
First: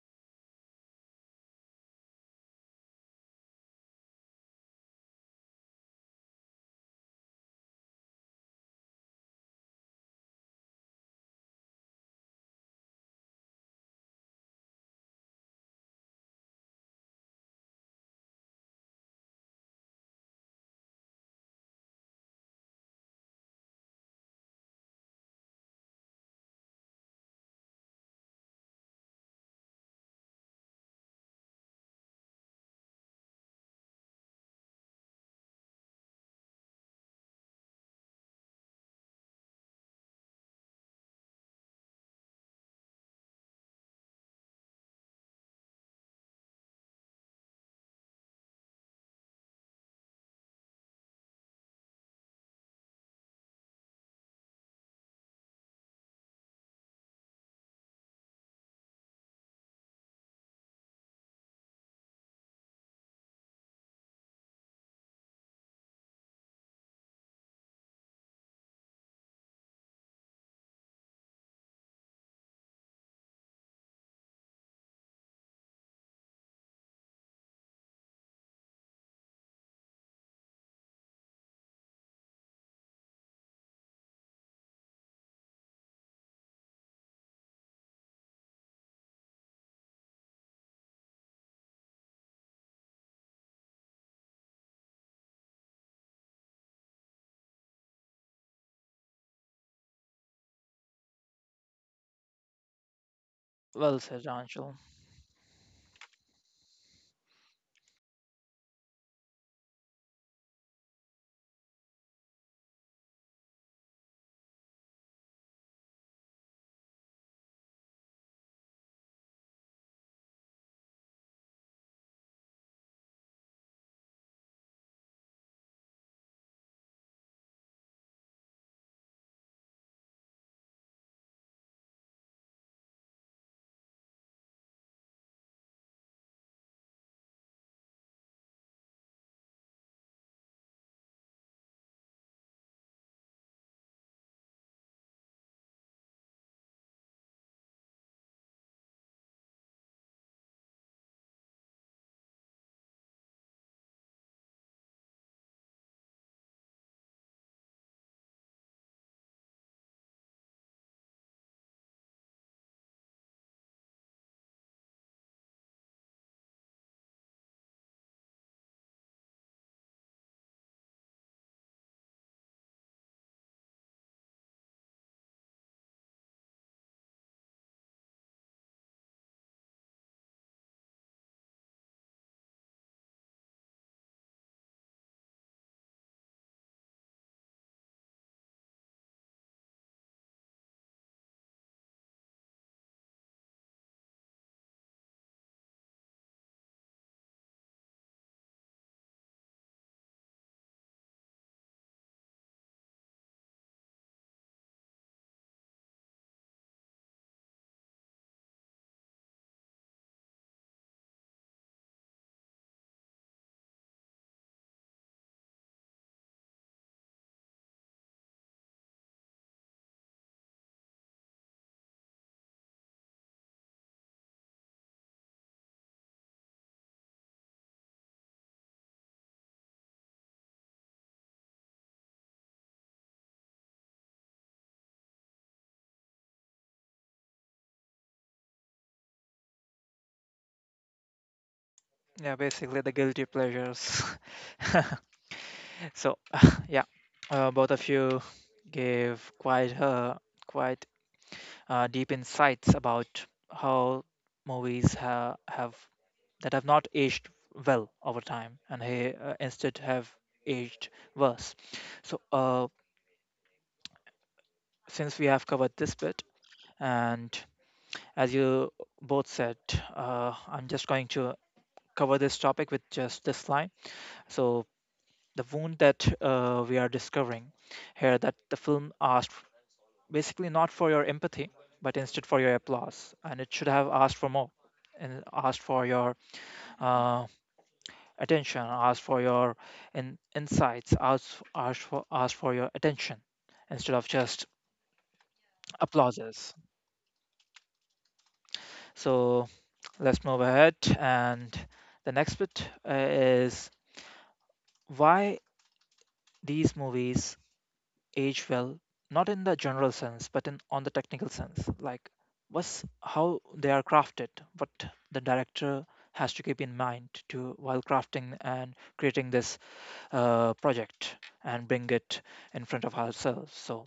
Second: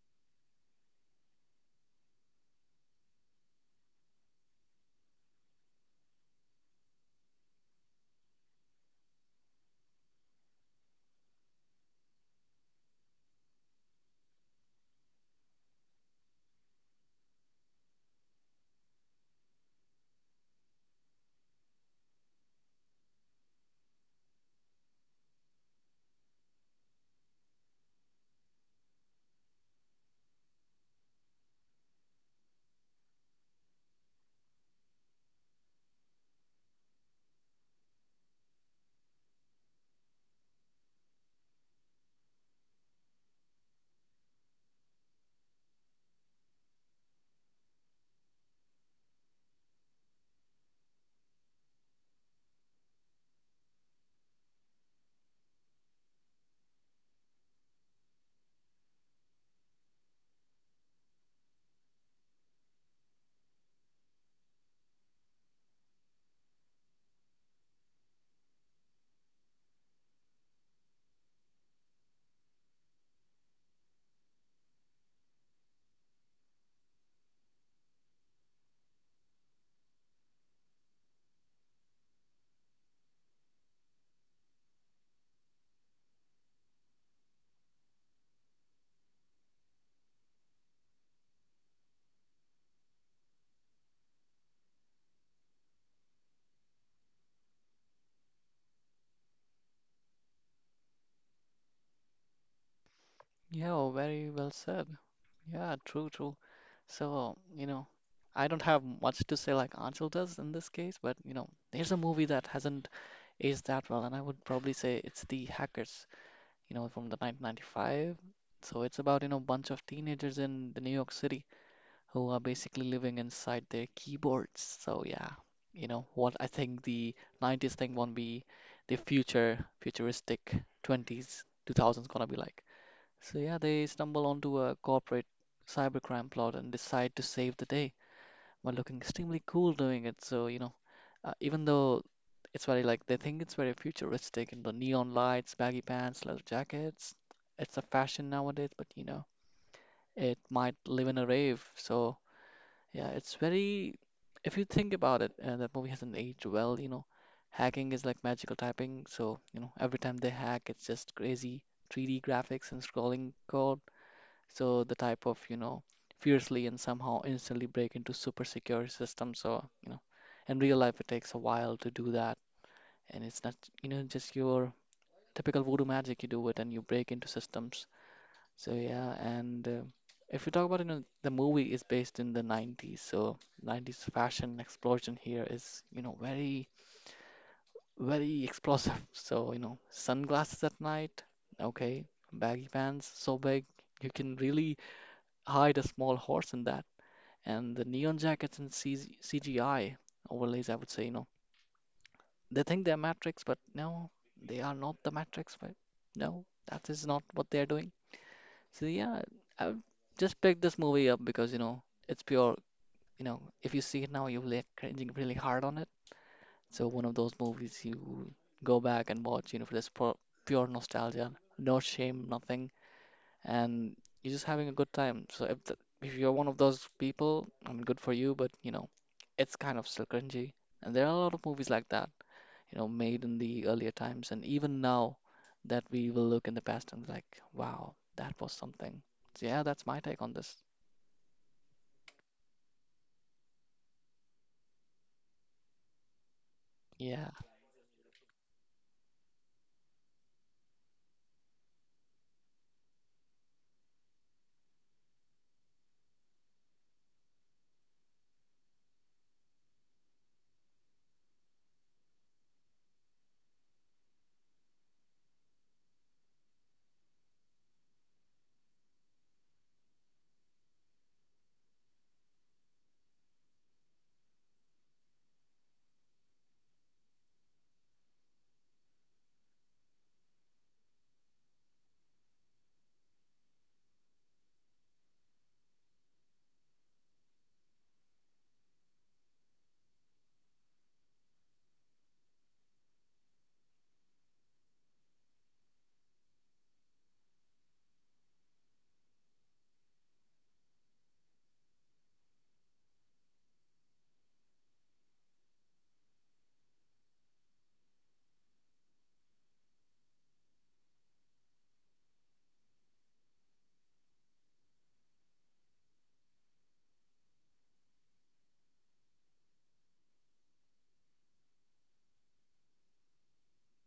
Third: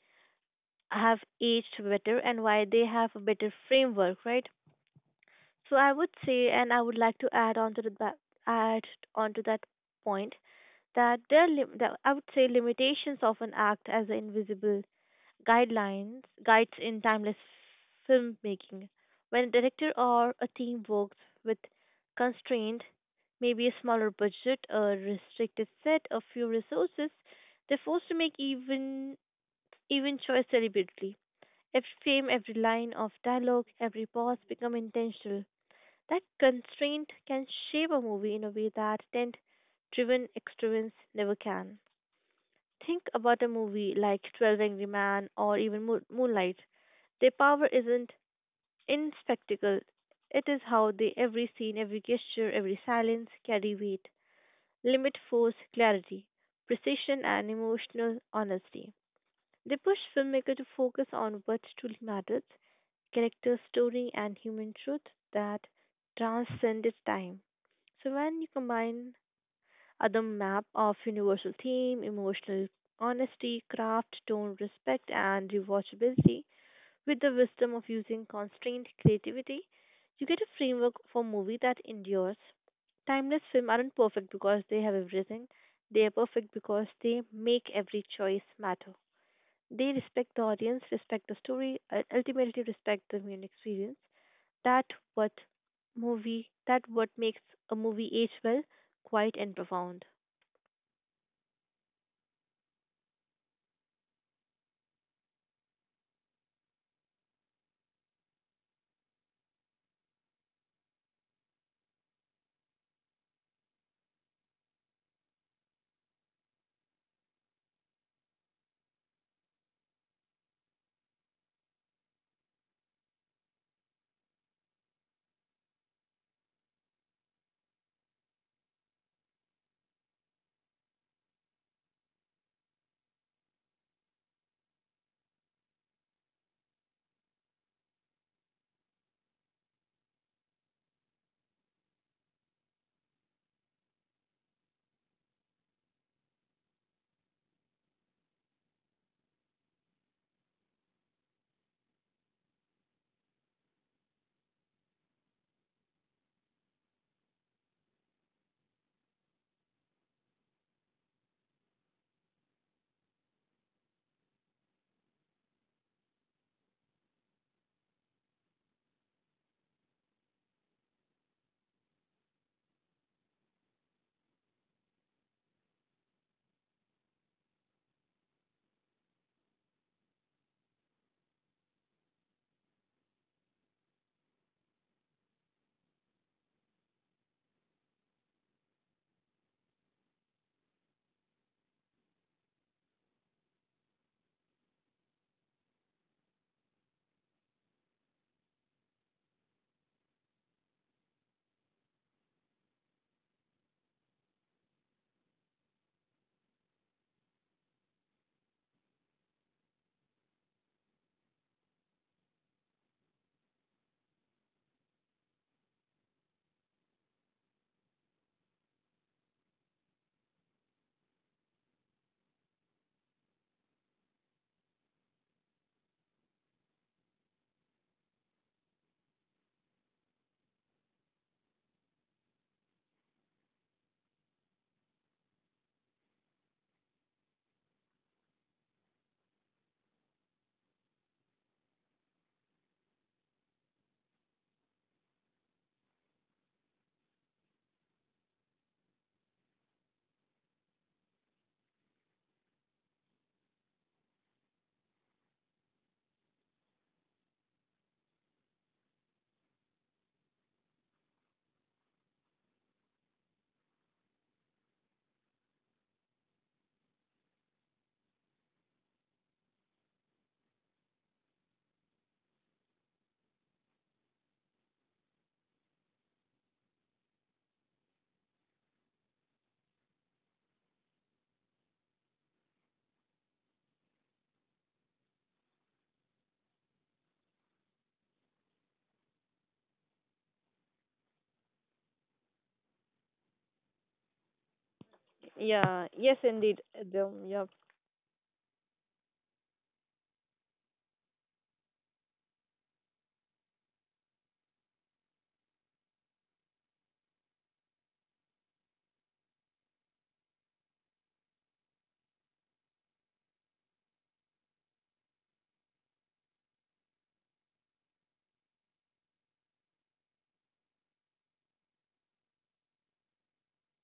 Speaker 2: have aged better and why they have a better framework, right? So I would say, and I would like to add on to add on to that point, that that I would say limitations of an act as invisible guidelines guides in timeless filmmaking. When a director or a team works with constraint, maybe a smaller budget, a restricted set, a few resources, they're forced to make even choice deliberately. Every frame, every line of dialogue, every pause become intentional. That constraint can shape a movie in a way that tent driven extravagance never can. Think about a movie like 12 Angry Men or even Moonlight. Their power isn't in spectacle, it is how they every scene, every gesture, every silence carry weight, limit, force, clarity, precision, and emotional honesty. They push filmmaker to focus on what truly matters: character, story, and human truth that transcended time. So when you combine other map of universal theme, emotional honesty, craft, tone, respect, and rewatchability, with the wisdom of using constrained creativity, you get a framework for movie that endures. Timeless films aren't perfect because they have everything. They are perfect because they make every choice matter. They respect the audience, respect the story, and ultimately respect the human experience. That what movie, that what makes a movie age well, quiet and profound.
Speaker 3: Yeah, oh,
Speaker 1: Well said,
Speaker 3: very well
Speaker 1: Anshul.
Speaker 3: said. Yeah, true, true. So, I don't have much to say like Achal does in this case, but, there's a movie that hasn't aged that well, and I would probably say it's The Hackers, from the 1995. So it's about, bunch of teenagers in the New York City who are basically living inside their keyboards. So yeah, you know what I think the 90s thing won't be the future futuristic 20s 2000s gonna be like. So yeah, they stumble onto a corporate cybercrime plot and decide to save the day while looking extremely cool doing it. So even though it's very like they think it's very futuristic and the neon lights, baggy pants, leather jackets, it's a fashion nowadays, but it might live in a rave. So yeah, it's very. If you think about it, that movie hasn't aged well. Hacking is like magical typing. So every time they hack, it's just crazy 3D graphics and scrolling code. So the type of fiercely and somehow instantly break into super secure systems. So in real life, it takes a while to do that, and it's not just your typical voodoo magic. You do it and you break into systems, so yeah, and if we talk about, the movie is based in the 90s, so 90s fashion explosion here is, very, very explosive. So, sunglasses at night, okay, baggy pants so big, you can really hide a small horse in that. And the neon jackets and CG CGI overlays, I would say, they think they're Matrix, but no, they are not the Matrix, but no, that is not what they're doing. So yeah, I would just pick this movie up because it's pure. If you see it now, you're like cringing really hard on it. So one of those movies you go back and watch, for this pure, pure nostalgia, no shame, nothing, and you're just having a good time. So if you're one of those people, I mean, good for you, but it's kind of still cringy. And there are a lot of movies like that made in the earlier times. And even now that we will look in the past and be like, wow, that was something. So yeah, that's my take on this.
Speaker 1: Yeah, basically the guilty pleasures. So yeah,
Speaker 3: Yeah,
Speaker 1: both of you gave quite deep insights about how movies ha- have that have not aged well over time and he instead have aged worse. So since we have covered this bit and as you both said, I'm just going to cover this topic with just this line. So the wound that we are discovering here, that the film asked basically not for your empathy but instead for your applause, and it should have asked for more and asked for your uh, attention, ask for your insights, ask for your attention instead of just
Speaker 2: Yeah, yes,
Speaker 1: applauses.
Speaker 2: indeed. Adam, yeah.
Speaker 1: So let's move ahead. And the next bit is why these movies age well, not in the general sense, but in on the technical sense. Like what's how they are crafted, what the director has to keep in mind to while crafting and creating this project and bring it in front of ourselves. So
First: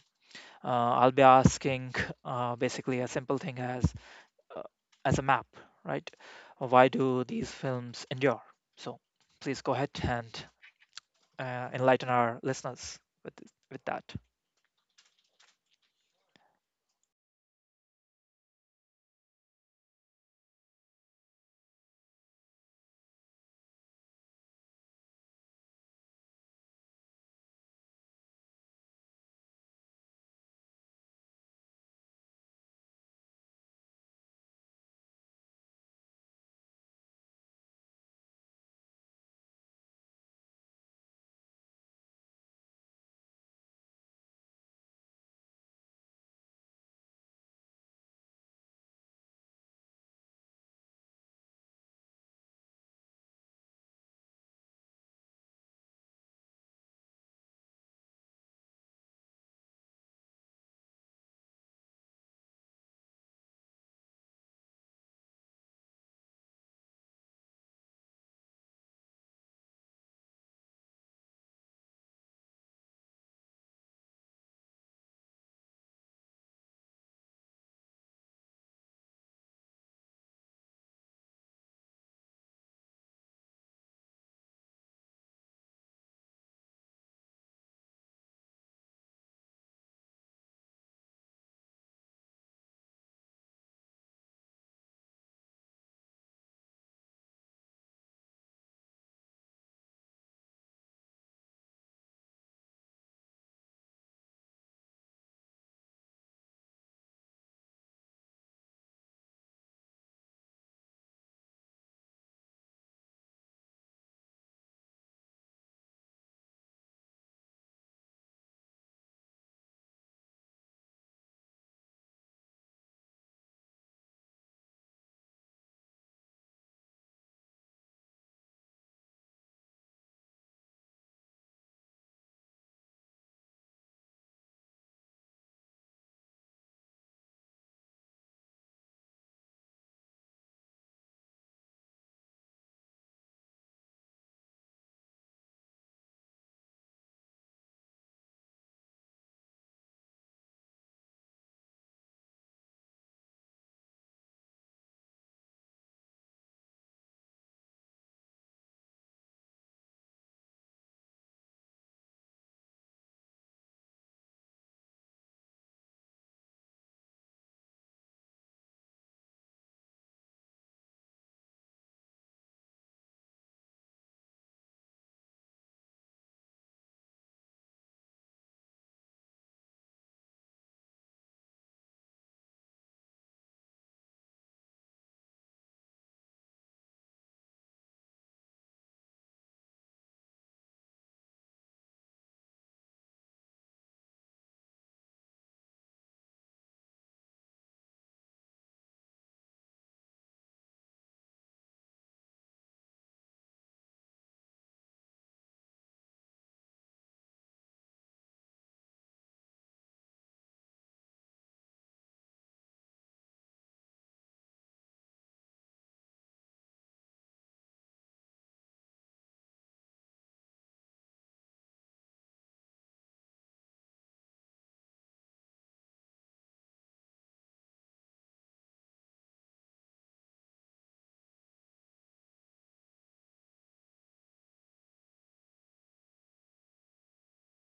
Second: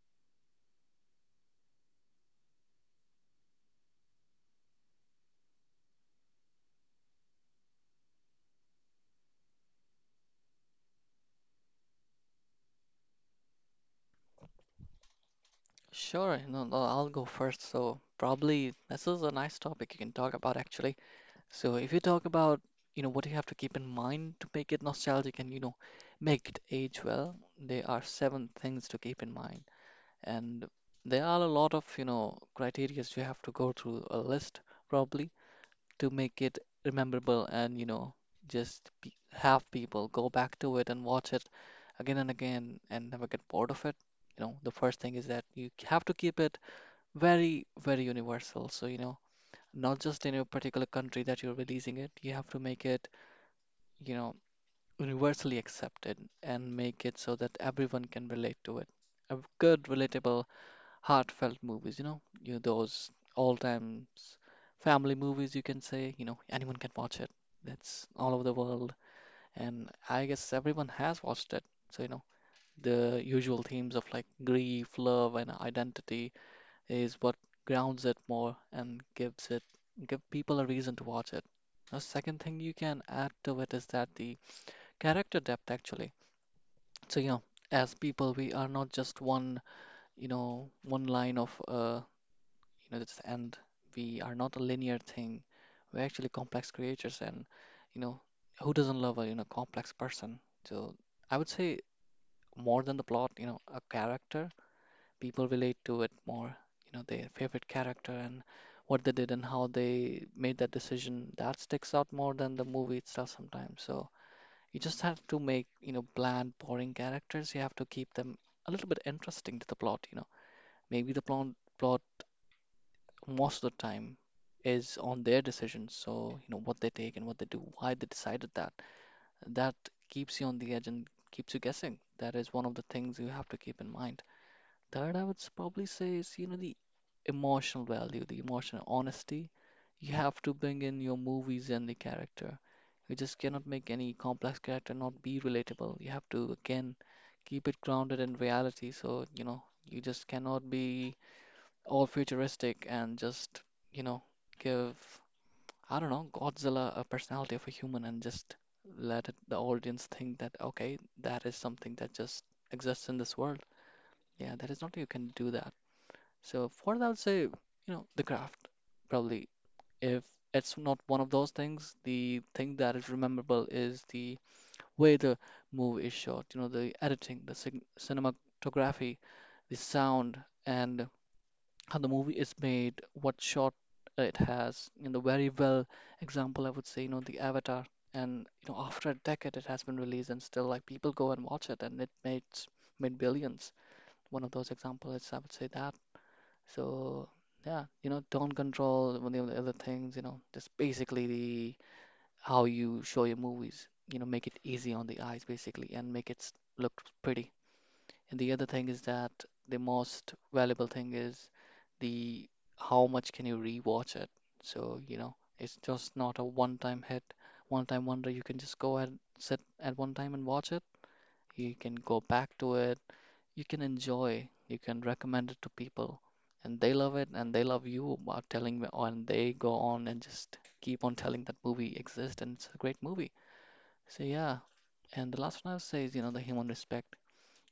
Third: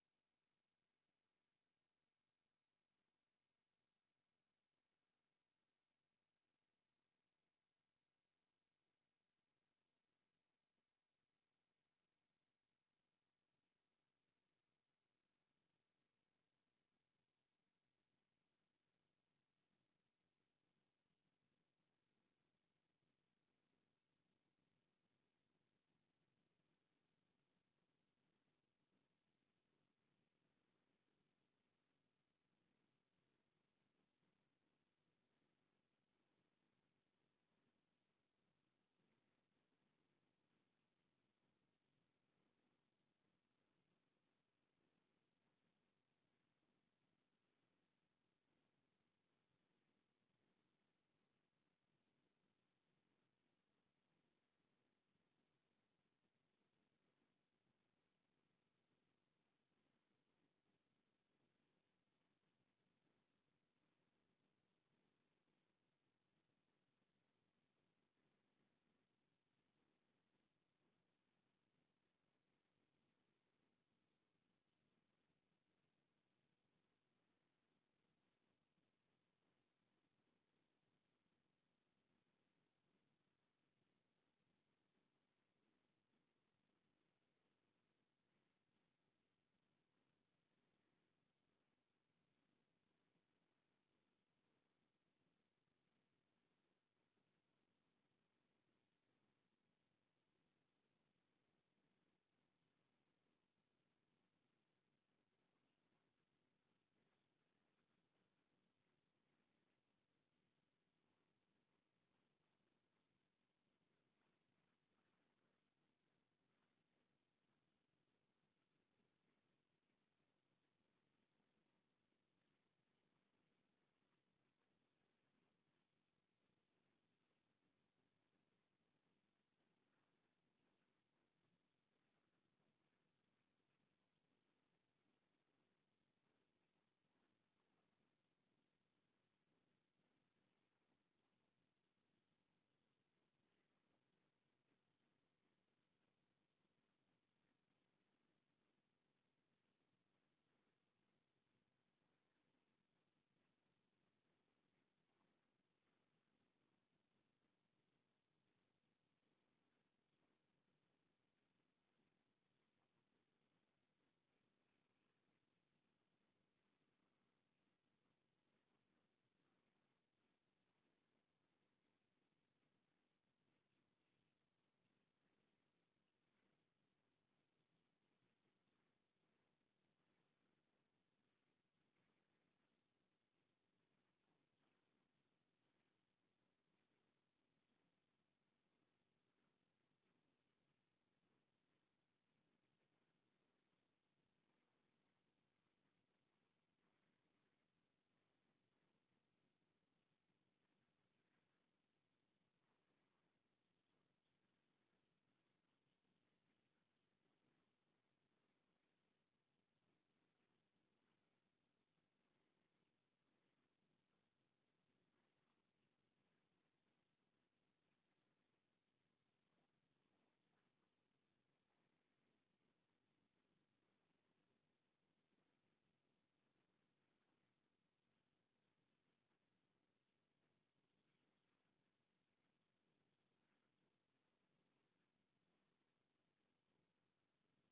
Speaker 1: I'll be asking basically a simple thing uh, as a map, right? Why do these films endure? So please go ahead and enlighten our listeners with that.
Speaker 3: sure. No, no, I'll go first. So probably this is a nice topic you can talk about actually. So if you talk about, what you have to keep in mind to make it nostalgic and, make it age well, there are seven things to keep in mind. And there are a lot of, criterias you have to go through a list probably, to make it rememberable and, just pe have people go back to it and watch it again and again and never get bored of it. The first thing is that you have to keep it very, very universal. So, not just in a particular country that you're releasing it, you have to make it, you know, universally accepted and make it so that everyone can relate to it. A good, relatable heartfelt movies, you know those all times family movies you can say, anyone can watch it. That's all over the world, and I guess everyone has watched it. So, the usual themes of like grief, love, and identity is what grounds it more and give people a reason to watch it. The second thing you can add to it is that the character depth actually. So, as people, we are not just one, one line of you know that's the end, we are not a linear thing, we're actually complex creatures and you know who doesn't love a complex person, so I would say more than the plot, a character, people relate to it more, their favorite character and what they did and how they made that decision that sticks out more than the movie itself sometimes. So you just have to make, bland boring characters, you have to keep them a little bit interesting to the plot, maybe the plot most of the time is on their decisions. So, what they take and what they do, why they decided that. That keeps you on the edge and keeps you guessing. That is one of the things you have to keep in mind. Third, I would probably say is, the emotional value, the emotional honesty. You have to bring in your movies and the character. You just cannot make any complex character not be relatable. You have to, again, keep it grounded in reality. So, you know, you just cannot be all futuristic and just, you know, give, I don't know, Godzilla a personality of a human and just let it, the audience think that, okay, that is something that just exists in this world. Yeah, that is not, you can do that. So for that, I would say, you know, the craft, probably. If it's not one of those things, the thing that is rememberable is the way the movie is shot, you know, the editing, the cinematography, the sound, and how the movie is made, what shot it has. You know, very well example I would say, you know, the Avatar. And you know, after a decade it has been released and still like people go and watch it and it made billions. One of those examples is I would say that. So yeah, you know, do control one of the other things, you know, just basically the how you show your movies. You know, make it easy on the eyes basically and make it look pretty. And the other thing is that the most valuable thing is the how much can you rewatch it. So, you know, it's just not a one-time hit, one-time wonder. You can just go and sit at one time and watch it. You can go back to it. You can enjoy. You can recommend it to people. And they love it and they love you about telling me, and they go on and just keep on telling that movie exists and it's a great movie. So, yeah. And the last one I would say is, you know, the human respect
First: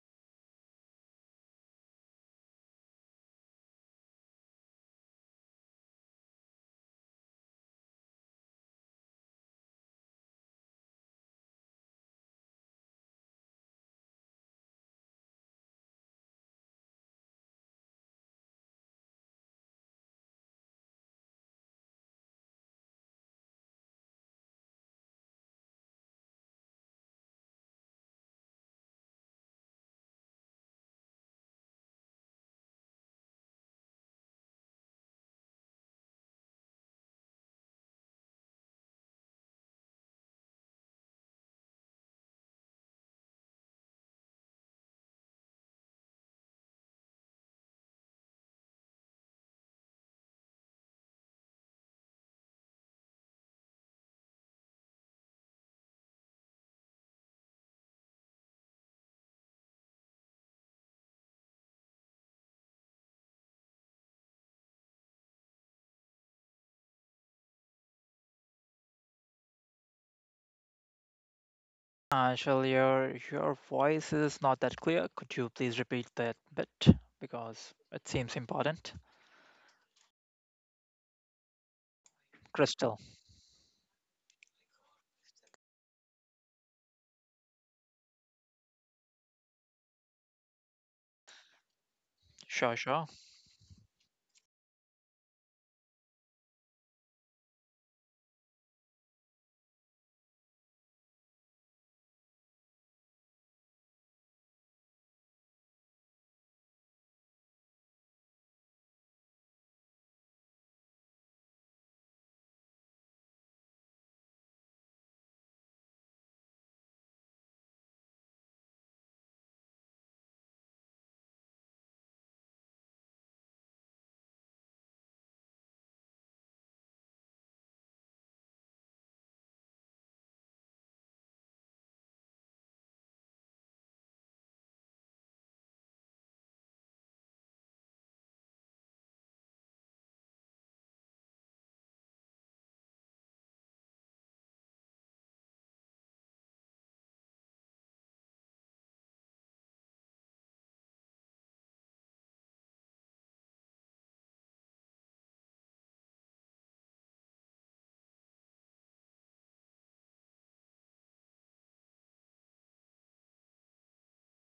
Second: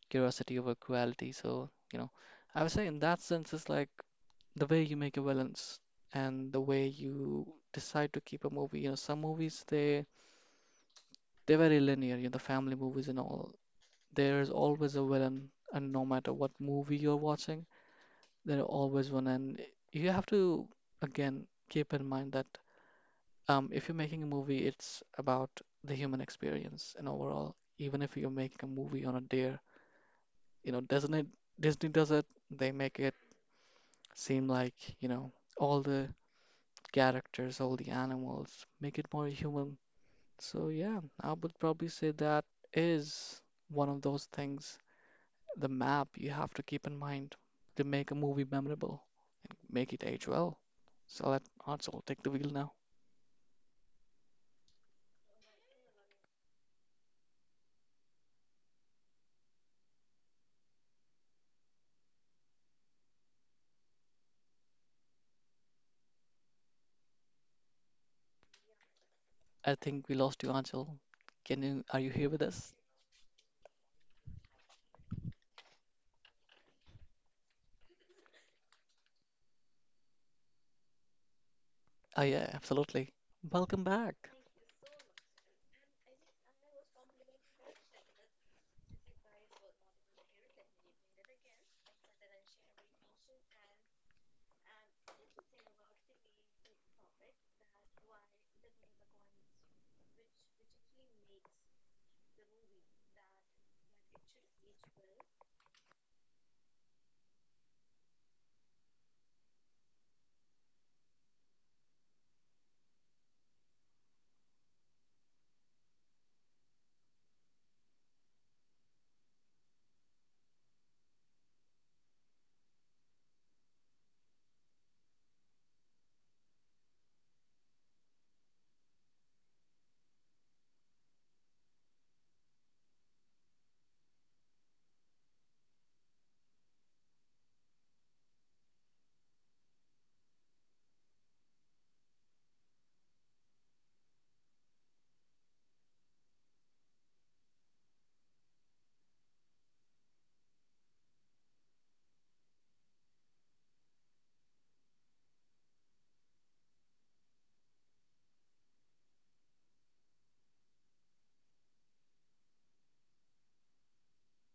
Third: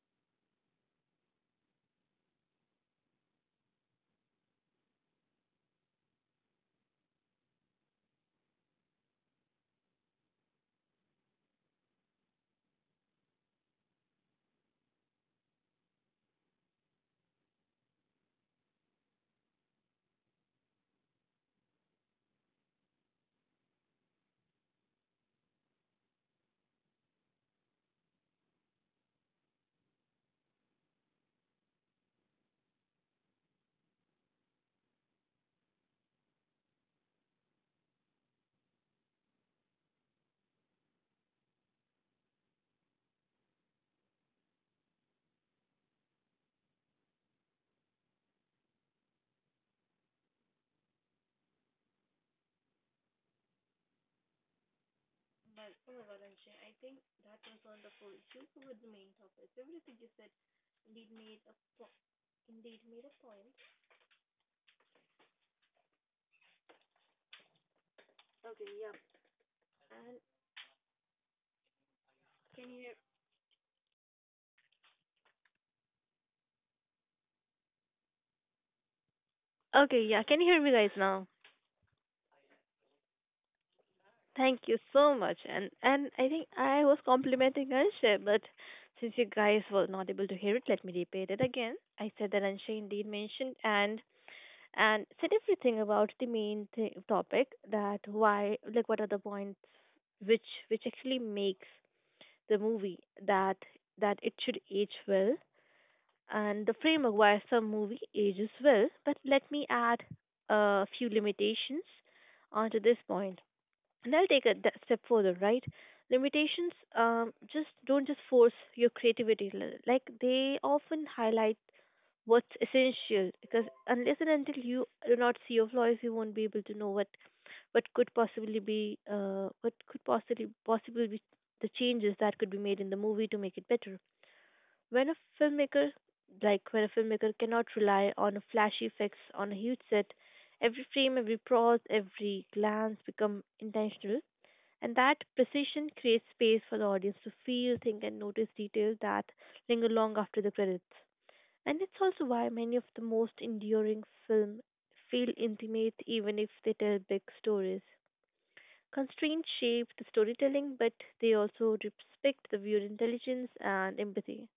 Speaker 3: curiosity over quality. So, you know, I would say in that sense, it's like the way you make a balance and the way you decide to keep a movie. You know, some movies they're very linear, you know, the family movies and all. There's always a villain, and no matter what movie you're watching, there are always one. And you have to again keep in mind that if you're making a movie, it's about the human experience and overall. Even if you're making a movie on a dare, you know, doesn't it Disney does it, they make it seem like, you know, all the characters, all the animals, make it more human. So yeah, I would probably say that is one of those things, the map you have to keep in mind to make a movie memorable and make it age well. So let Ansel take the wheel now. I think we lost you, Ansel. Can you, are you here with
Speaker 1: Shirley,
Speaker 3: us?
Speaker 1: your voice is not that clear. Could you please repeat that bit because it seems important?
Speaker 2: Okay, yeah, can you hear me guys now?
Speaker 3: Oh yeah,
Speaker 1: Crystal,
Speaker 3: absolutely. Welcome back.
Speaker 2: Thank you so much. And I think I was complimenting Anshay, but since you guys were not able to hear it, let me repeat it again. I said that
Speaker 1: sure,
Speaker 2: Anshay indeed
Speaker 1: sure.
Speaker 2: mentioned and said everything about the main topic, that why, like, what are the points which actually makes the movie, that that it should age well, and the framework why some movie ages well. But let me add a few limitations onto this point. And I'll take a step further, right? Limitations, just don't just force your creativity. Like they often highlight what's essential, because unless and until you do not see your flaws, you won't be able to know what could possibly be, what could possibly be the changes that could be made in the movie to make it better. When a filmmaker Like when a filmmaker cannot rely on flashy effects on a huge set, every frame, every pause, every glance become intentional, and that precision creates space for the audience to feel, think, and notice details that linger long after the credits. And it's also why many of the most enduring films feel intimate even if they tell big stories. Constraints shape the storytelling, but they also respect the viewer intelligence and empathy.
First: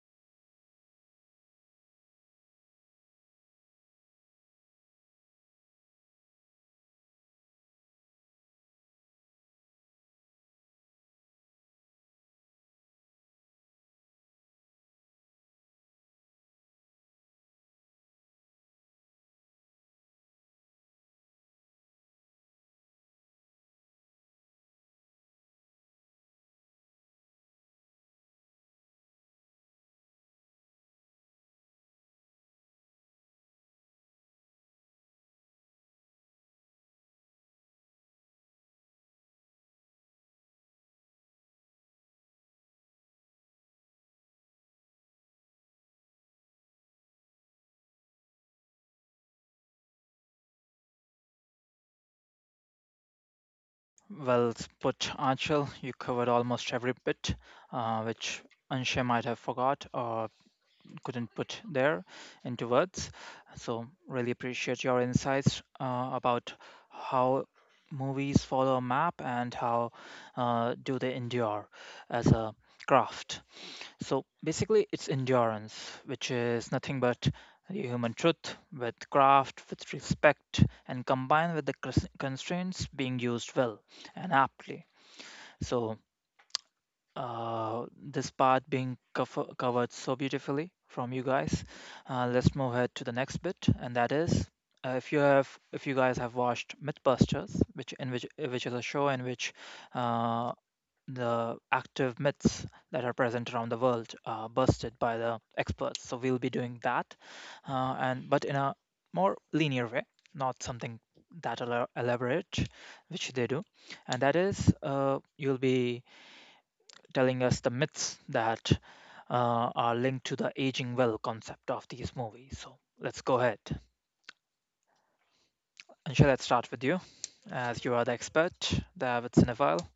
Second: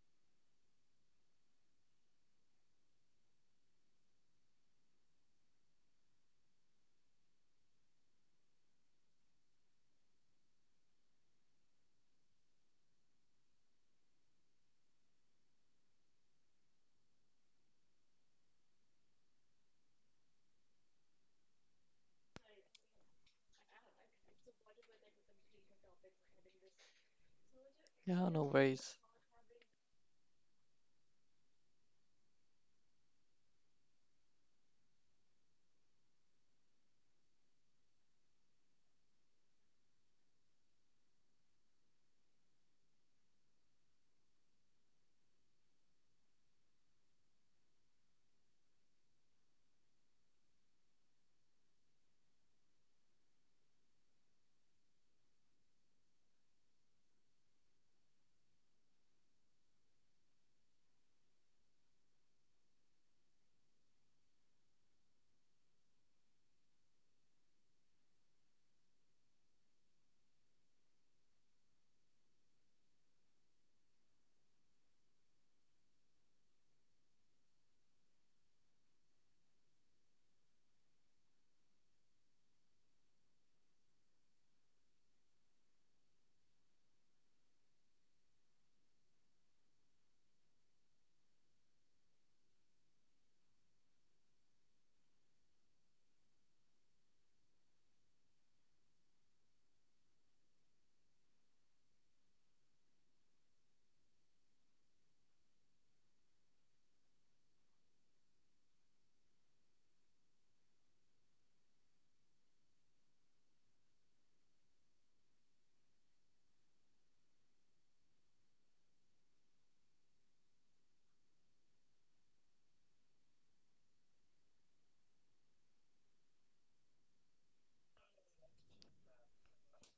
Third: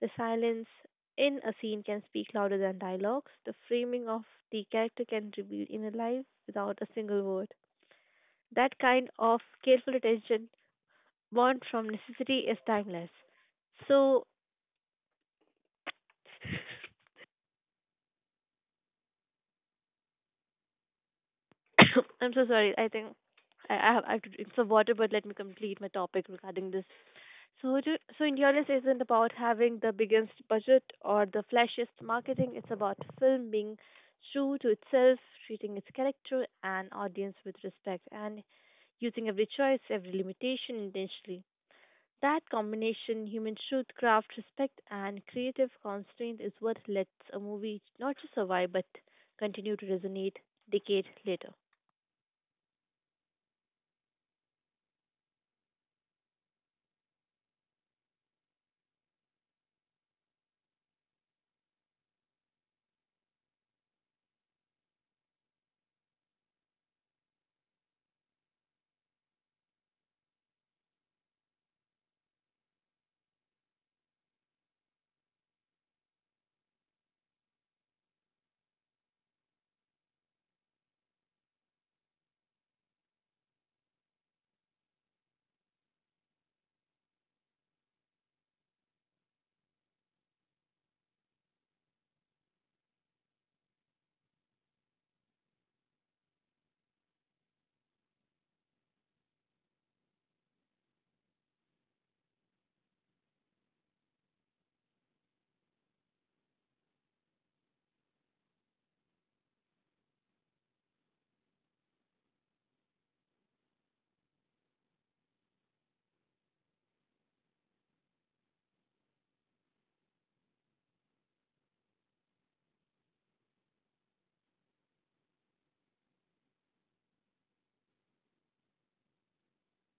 Speaker 2: The silence in a scene can speak louder than dialogues. The framing of the character can reveal inner life without a single word. That kind of careful attention, born from necessity, is timeless. So I'm so sorry. I think I have I have to drink some water, but let me complete my topic regarding this.
Speaker 3: Yeah,
Speaker 2: So
Speaker 3: no
Speaker 2: endurance
Speaker 3: worries.
Speaker 2: isn't about having the biggest budget or the flashiest marketing. It's about film being true to itself, treating its character and audience with respect, and using every choice, every limitation intentionally. That combination, human truth, craft, respect, and creative constraint is what lets a movie not just survive but continue to resonate decades later.
Speaker 1: Well put, Anshul. You covered almost every bit, which Anshay might have forgot or couldn't put there into words. So really appreciate your insights about how movies follow a map and how do they endure as a craft. So basically, it's endurance, which is nothing but the human truth with craft, with respect, and combined with the constraints being used well and aptly. So this part being covered so beautifully from you guys. Let's move ahead to the next bit, and that is, if you have if you guys have watched MythBusters, which in which is a show in which uh, the active myths that are present around the world are busted by the experts. So we'll be doing that, and but in a more linear way, not something that elaborate, which they do, and that is, you'll be telling us the myths that are linked to the aging well concept of these movies. So let's go ahead. And let's start with you, as you are the expert, the avid cinephile?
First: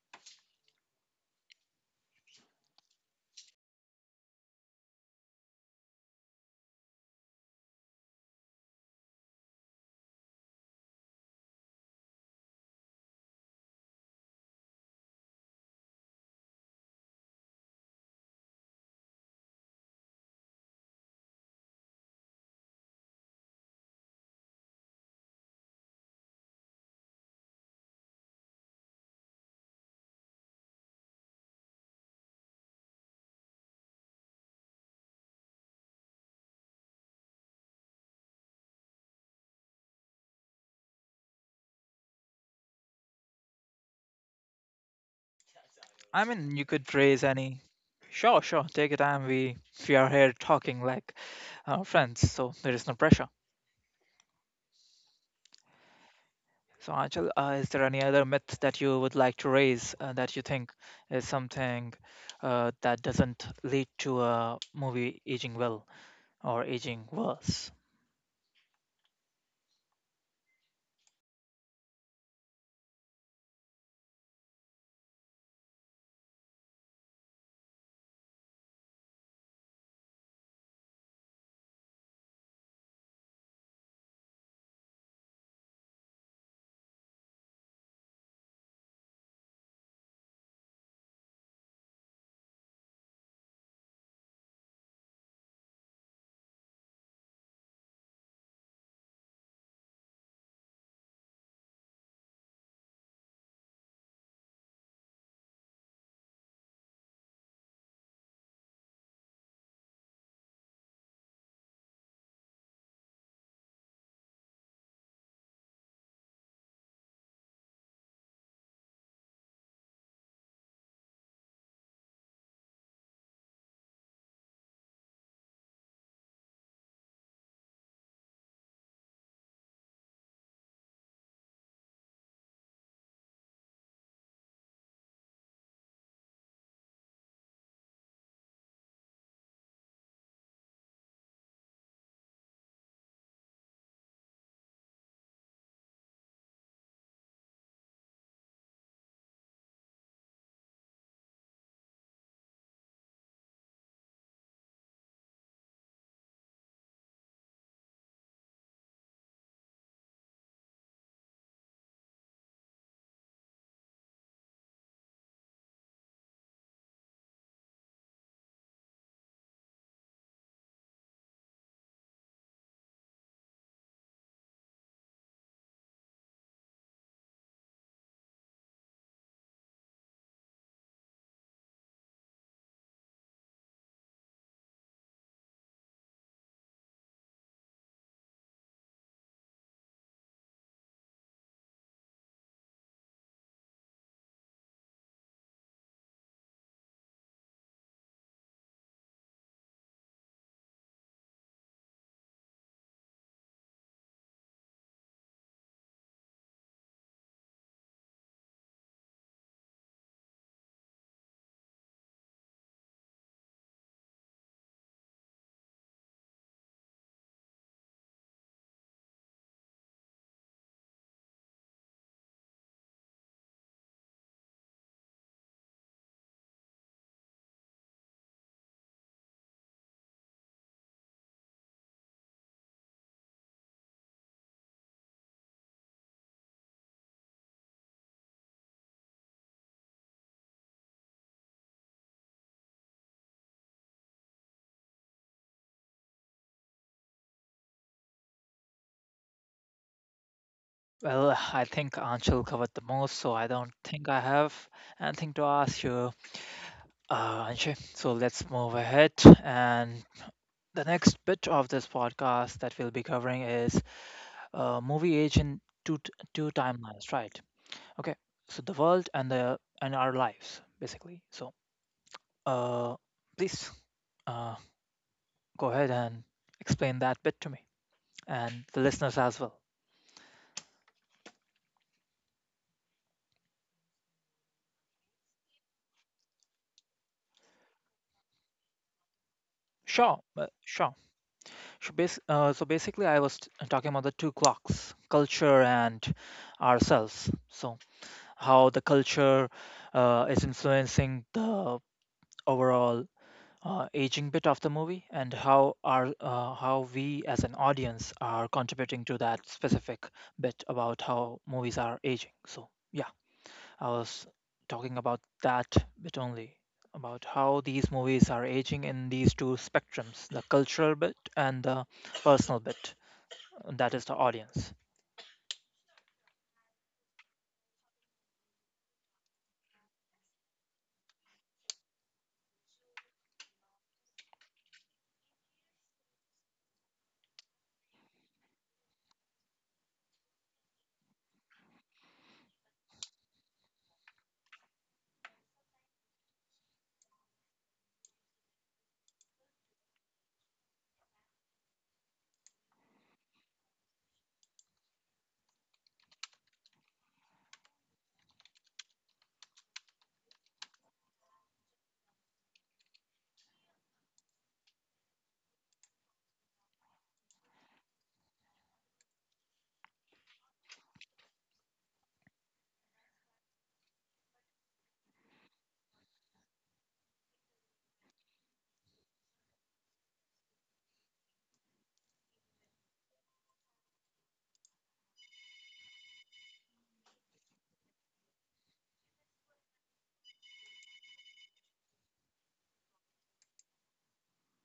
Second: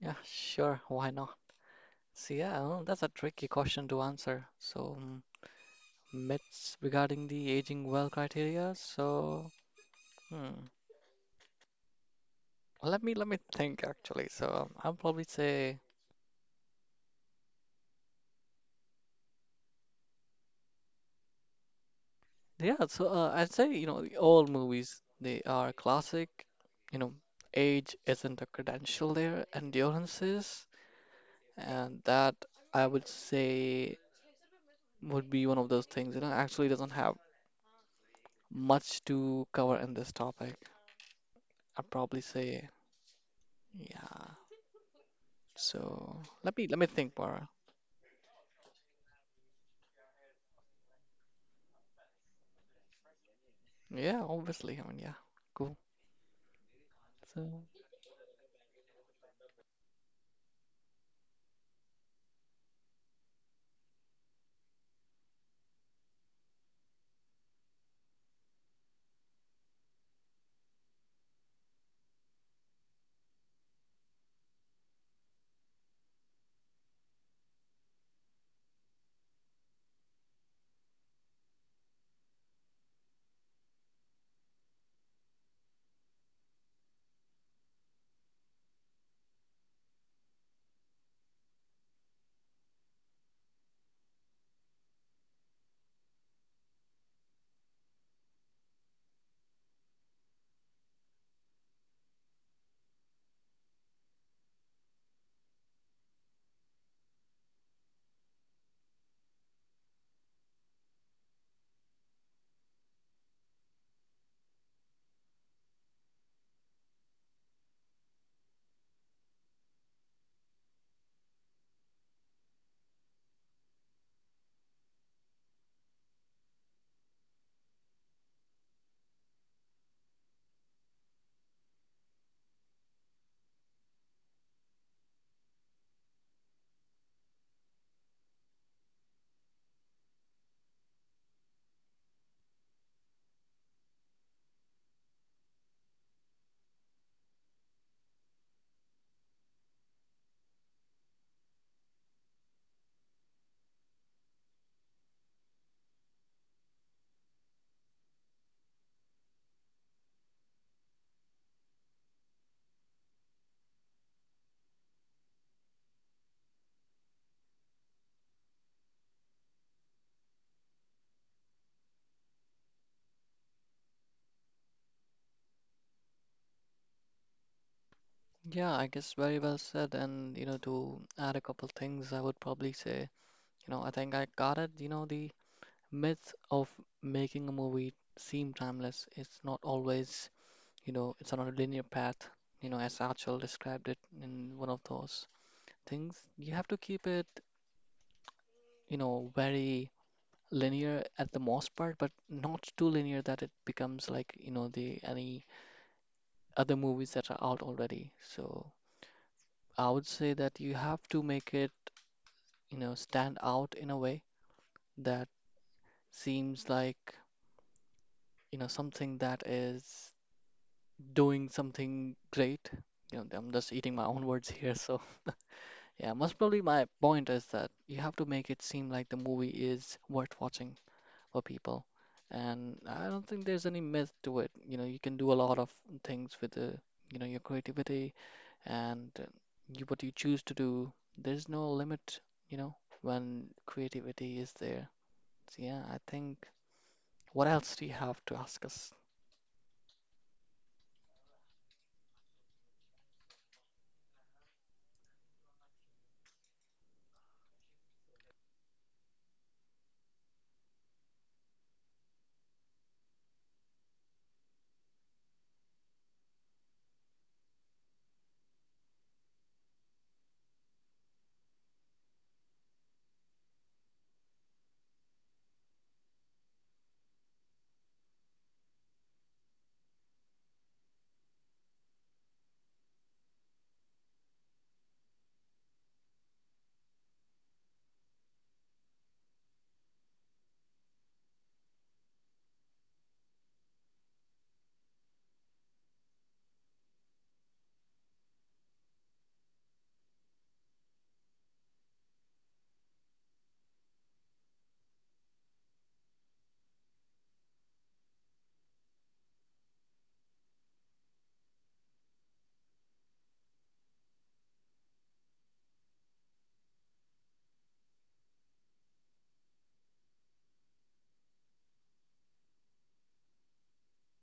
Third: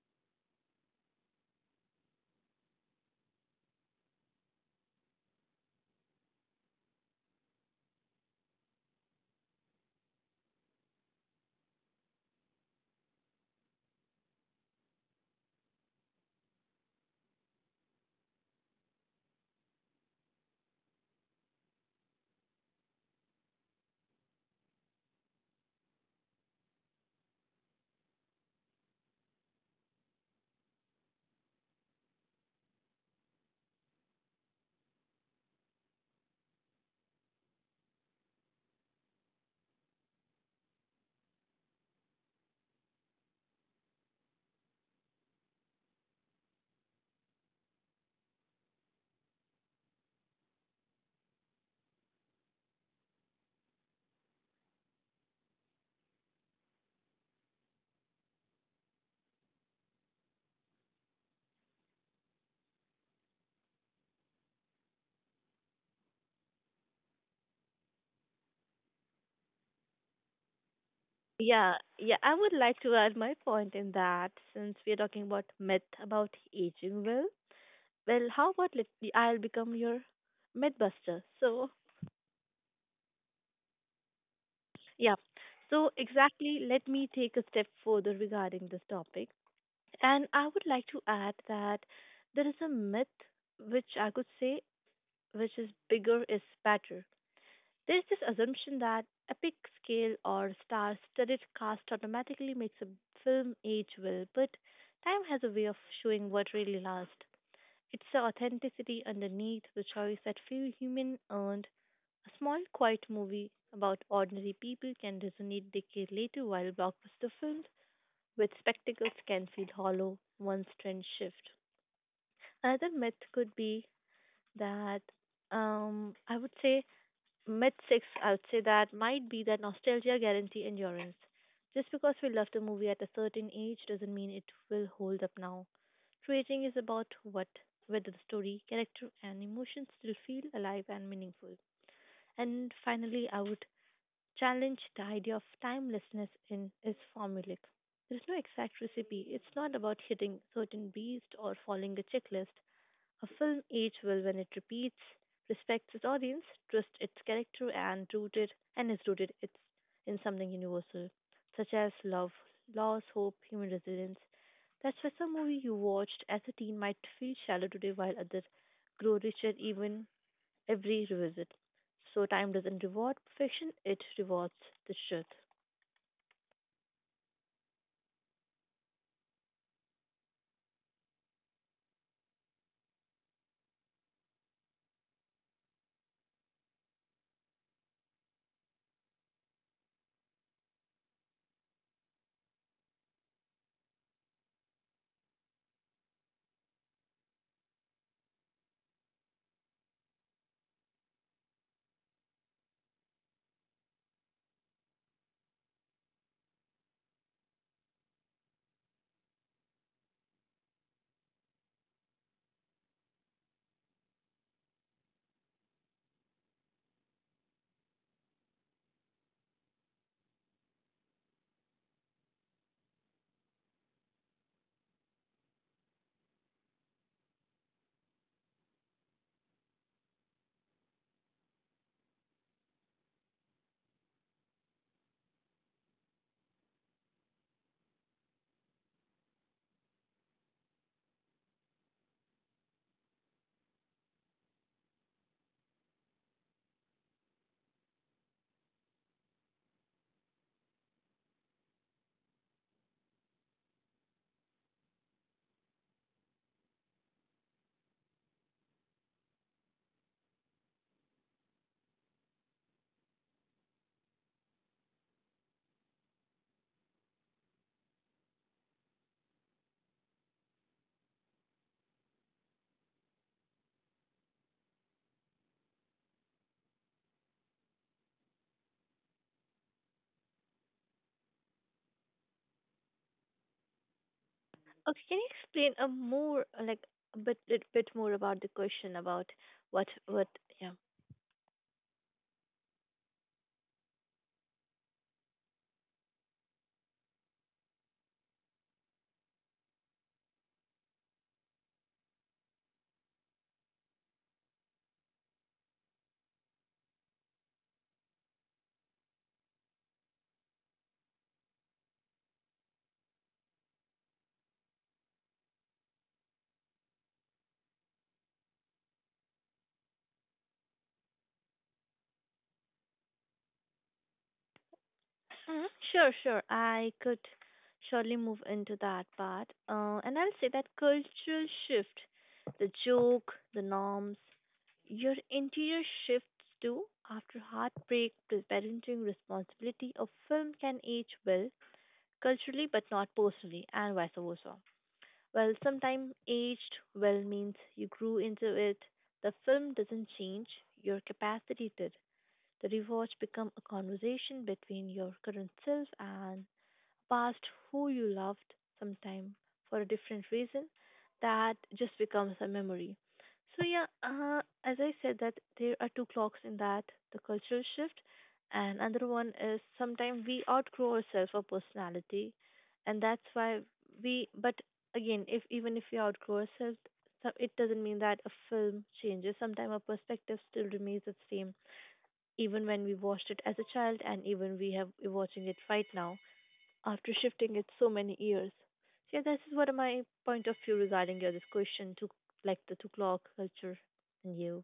Speaker 3: Yeah, sure, why not? So yeah, well, that's a tricky question to answer. So myths regarding the aging well criteria. So, hmm, let me think actually. So I'll probably say yeah. So I'd say you know all movies they are classic. You know, age isn't a credential there. Endurance is, and that I would say would be one of those things. You know, actually doesn't have much to cover in this topic. I'd probably say yeah.
Speaker 1: I
Speaker 3: So
Speaker 1: mean,
Speaker 3: let
Speaker 1: you
Speaker 3: me let me
Speaker 1: could
Speaker 3: think,
Speaker 1: raise
Speaker 3: Bara.
Speaker 1: any. Sure, sure. Take your time. We are here talking like friends, so there is no pressure.
Speaker 3: Yeah, obviously. I mean, yeah. Go
Speaker 1: So, Anchal,
Speaker 3: so,
Speaker 1: is there any other myth that you would like to raise that you think is something that doesn't lead to a movie aging well or aging worse?
Speaker 2: Yeah, yeah, I would like to add my point in that, since we are talking about myth about aging well. Well, how about, let me, I'll become your mythbuster. So, yeah. So exactly, let me take a step further regarding this topic. And I would like to add that there is a myth which I could say, which is bigger is better. There's this assumption that epic scale or star studded cast automatically makes a film age well, but time has a way of showing what really lasts. It's the authenticity underneath the choice that few human earned. A small, quiet movie about ordinary people can resonate decades later, while blockbuster films with spectacles can feel hollow once trends shift. Another myth could be that, I would say, mid six, I would say that might be that nostalgia guarantee endurance. Just because we loved a movie at a certain age doesn't mean it will hold up now. True aging is about what, whether the story, character, and emotions still feel alive and meaningful. And finally, I would challenge the idea of timelessness in is formulaic. There's no exact recipe. It's not about hitting certain beats or following a checklist. A film aged well when it repeats, respects its audience, trusts its character, and is rooted in something universal, such as love, loss, hope, human resilience. That's why some movie you watched as a teen might feel shallow today, while others grow richer even every revisit. So time doesn't reward perfection; it rewards the truth.
Speaker 3: yeah, I guess very well said. And, you know, to add a couple things, I would probably say, you know, I think I got it. You know, the myth of making a movie seem timeless, it's not always, you know, it's not a linear path, you know, as Achal described it in one of those things. You have to keep it, you know, very linear at the most part, but not too linear that it becomes like, you know, the any other movies that are out already. So, I would say that you have to make it you know, stand out in a way that seems like, you know, something that is doing something great. You know, I'm just eating my own words here. So, yeah, most probably my point is that you have to make it seem like the movie is worth watching for people. And I don't think there's any myth to it. You know, you can do a lot of things with the, you know, your creativity and you, what you choose to do. There's no limit, you know, when creativity is there. So yeah, I think what else do you have to ask us?
Speaker 1: Well, I think Anshul covered the most, so I don't think I have anything to ask you, Anshul. So let's move ahead. And the next bit of this podcast that we'll be covering is movie age in two timelines, right? Okay, so the world and the and our lives, basically. So, uh, please uh, go ahead and explain that bit to me and the listeners as well.
Speaker 2: Okay, can you explain a more like a bit more about the question about what
Speaker 1: Sure,
Speaker 2: what yeah.
Speaker 1: sure. So, basically, I was talking about the two clocks, culture and ourselves. So, how the culture is influencing the overall aging bit of the movie, and how our how we as an audience are contributing to that specific bit about how movies are aging. So, yeah, I was talking about that bit only. About how these movies are aging in these two spectrums, the cultural bit and the personal bit, that is the audience.
Speaker 2: Mhm. Sure, sure. I could surely move into that part. And I'll say that cultural shift, the joke, the norms, your interior shifts too. After heartbreak, the parenting responsibility, a film can age well culturally but not personally, and vice versa. Well, sometimes aged well means you grew into it. The film doesn't change, your capacity did. The rewatch become a conversation between your current self and past who you loved sometime for a different reason that just becomes a memory. So yeah, as I said, that there are two clocks in that: the cultural shift, and another one is sometimes we outgrow ourselves or personality, and that's why we, but again, if even if we outgrow ourselves, it doesn't mean that a film changes. Sometimes our perspective still remains the same, even when we watched it as a child and even we're watching it right now after shifting it so many years. So yeah, this is what my point of view regarding your this question, to, like, the two clock culture and you.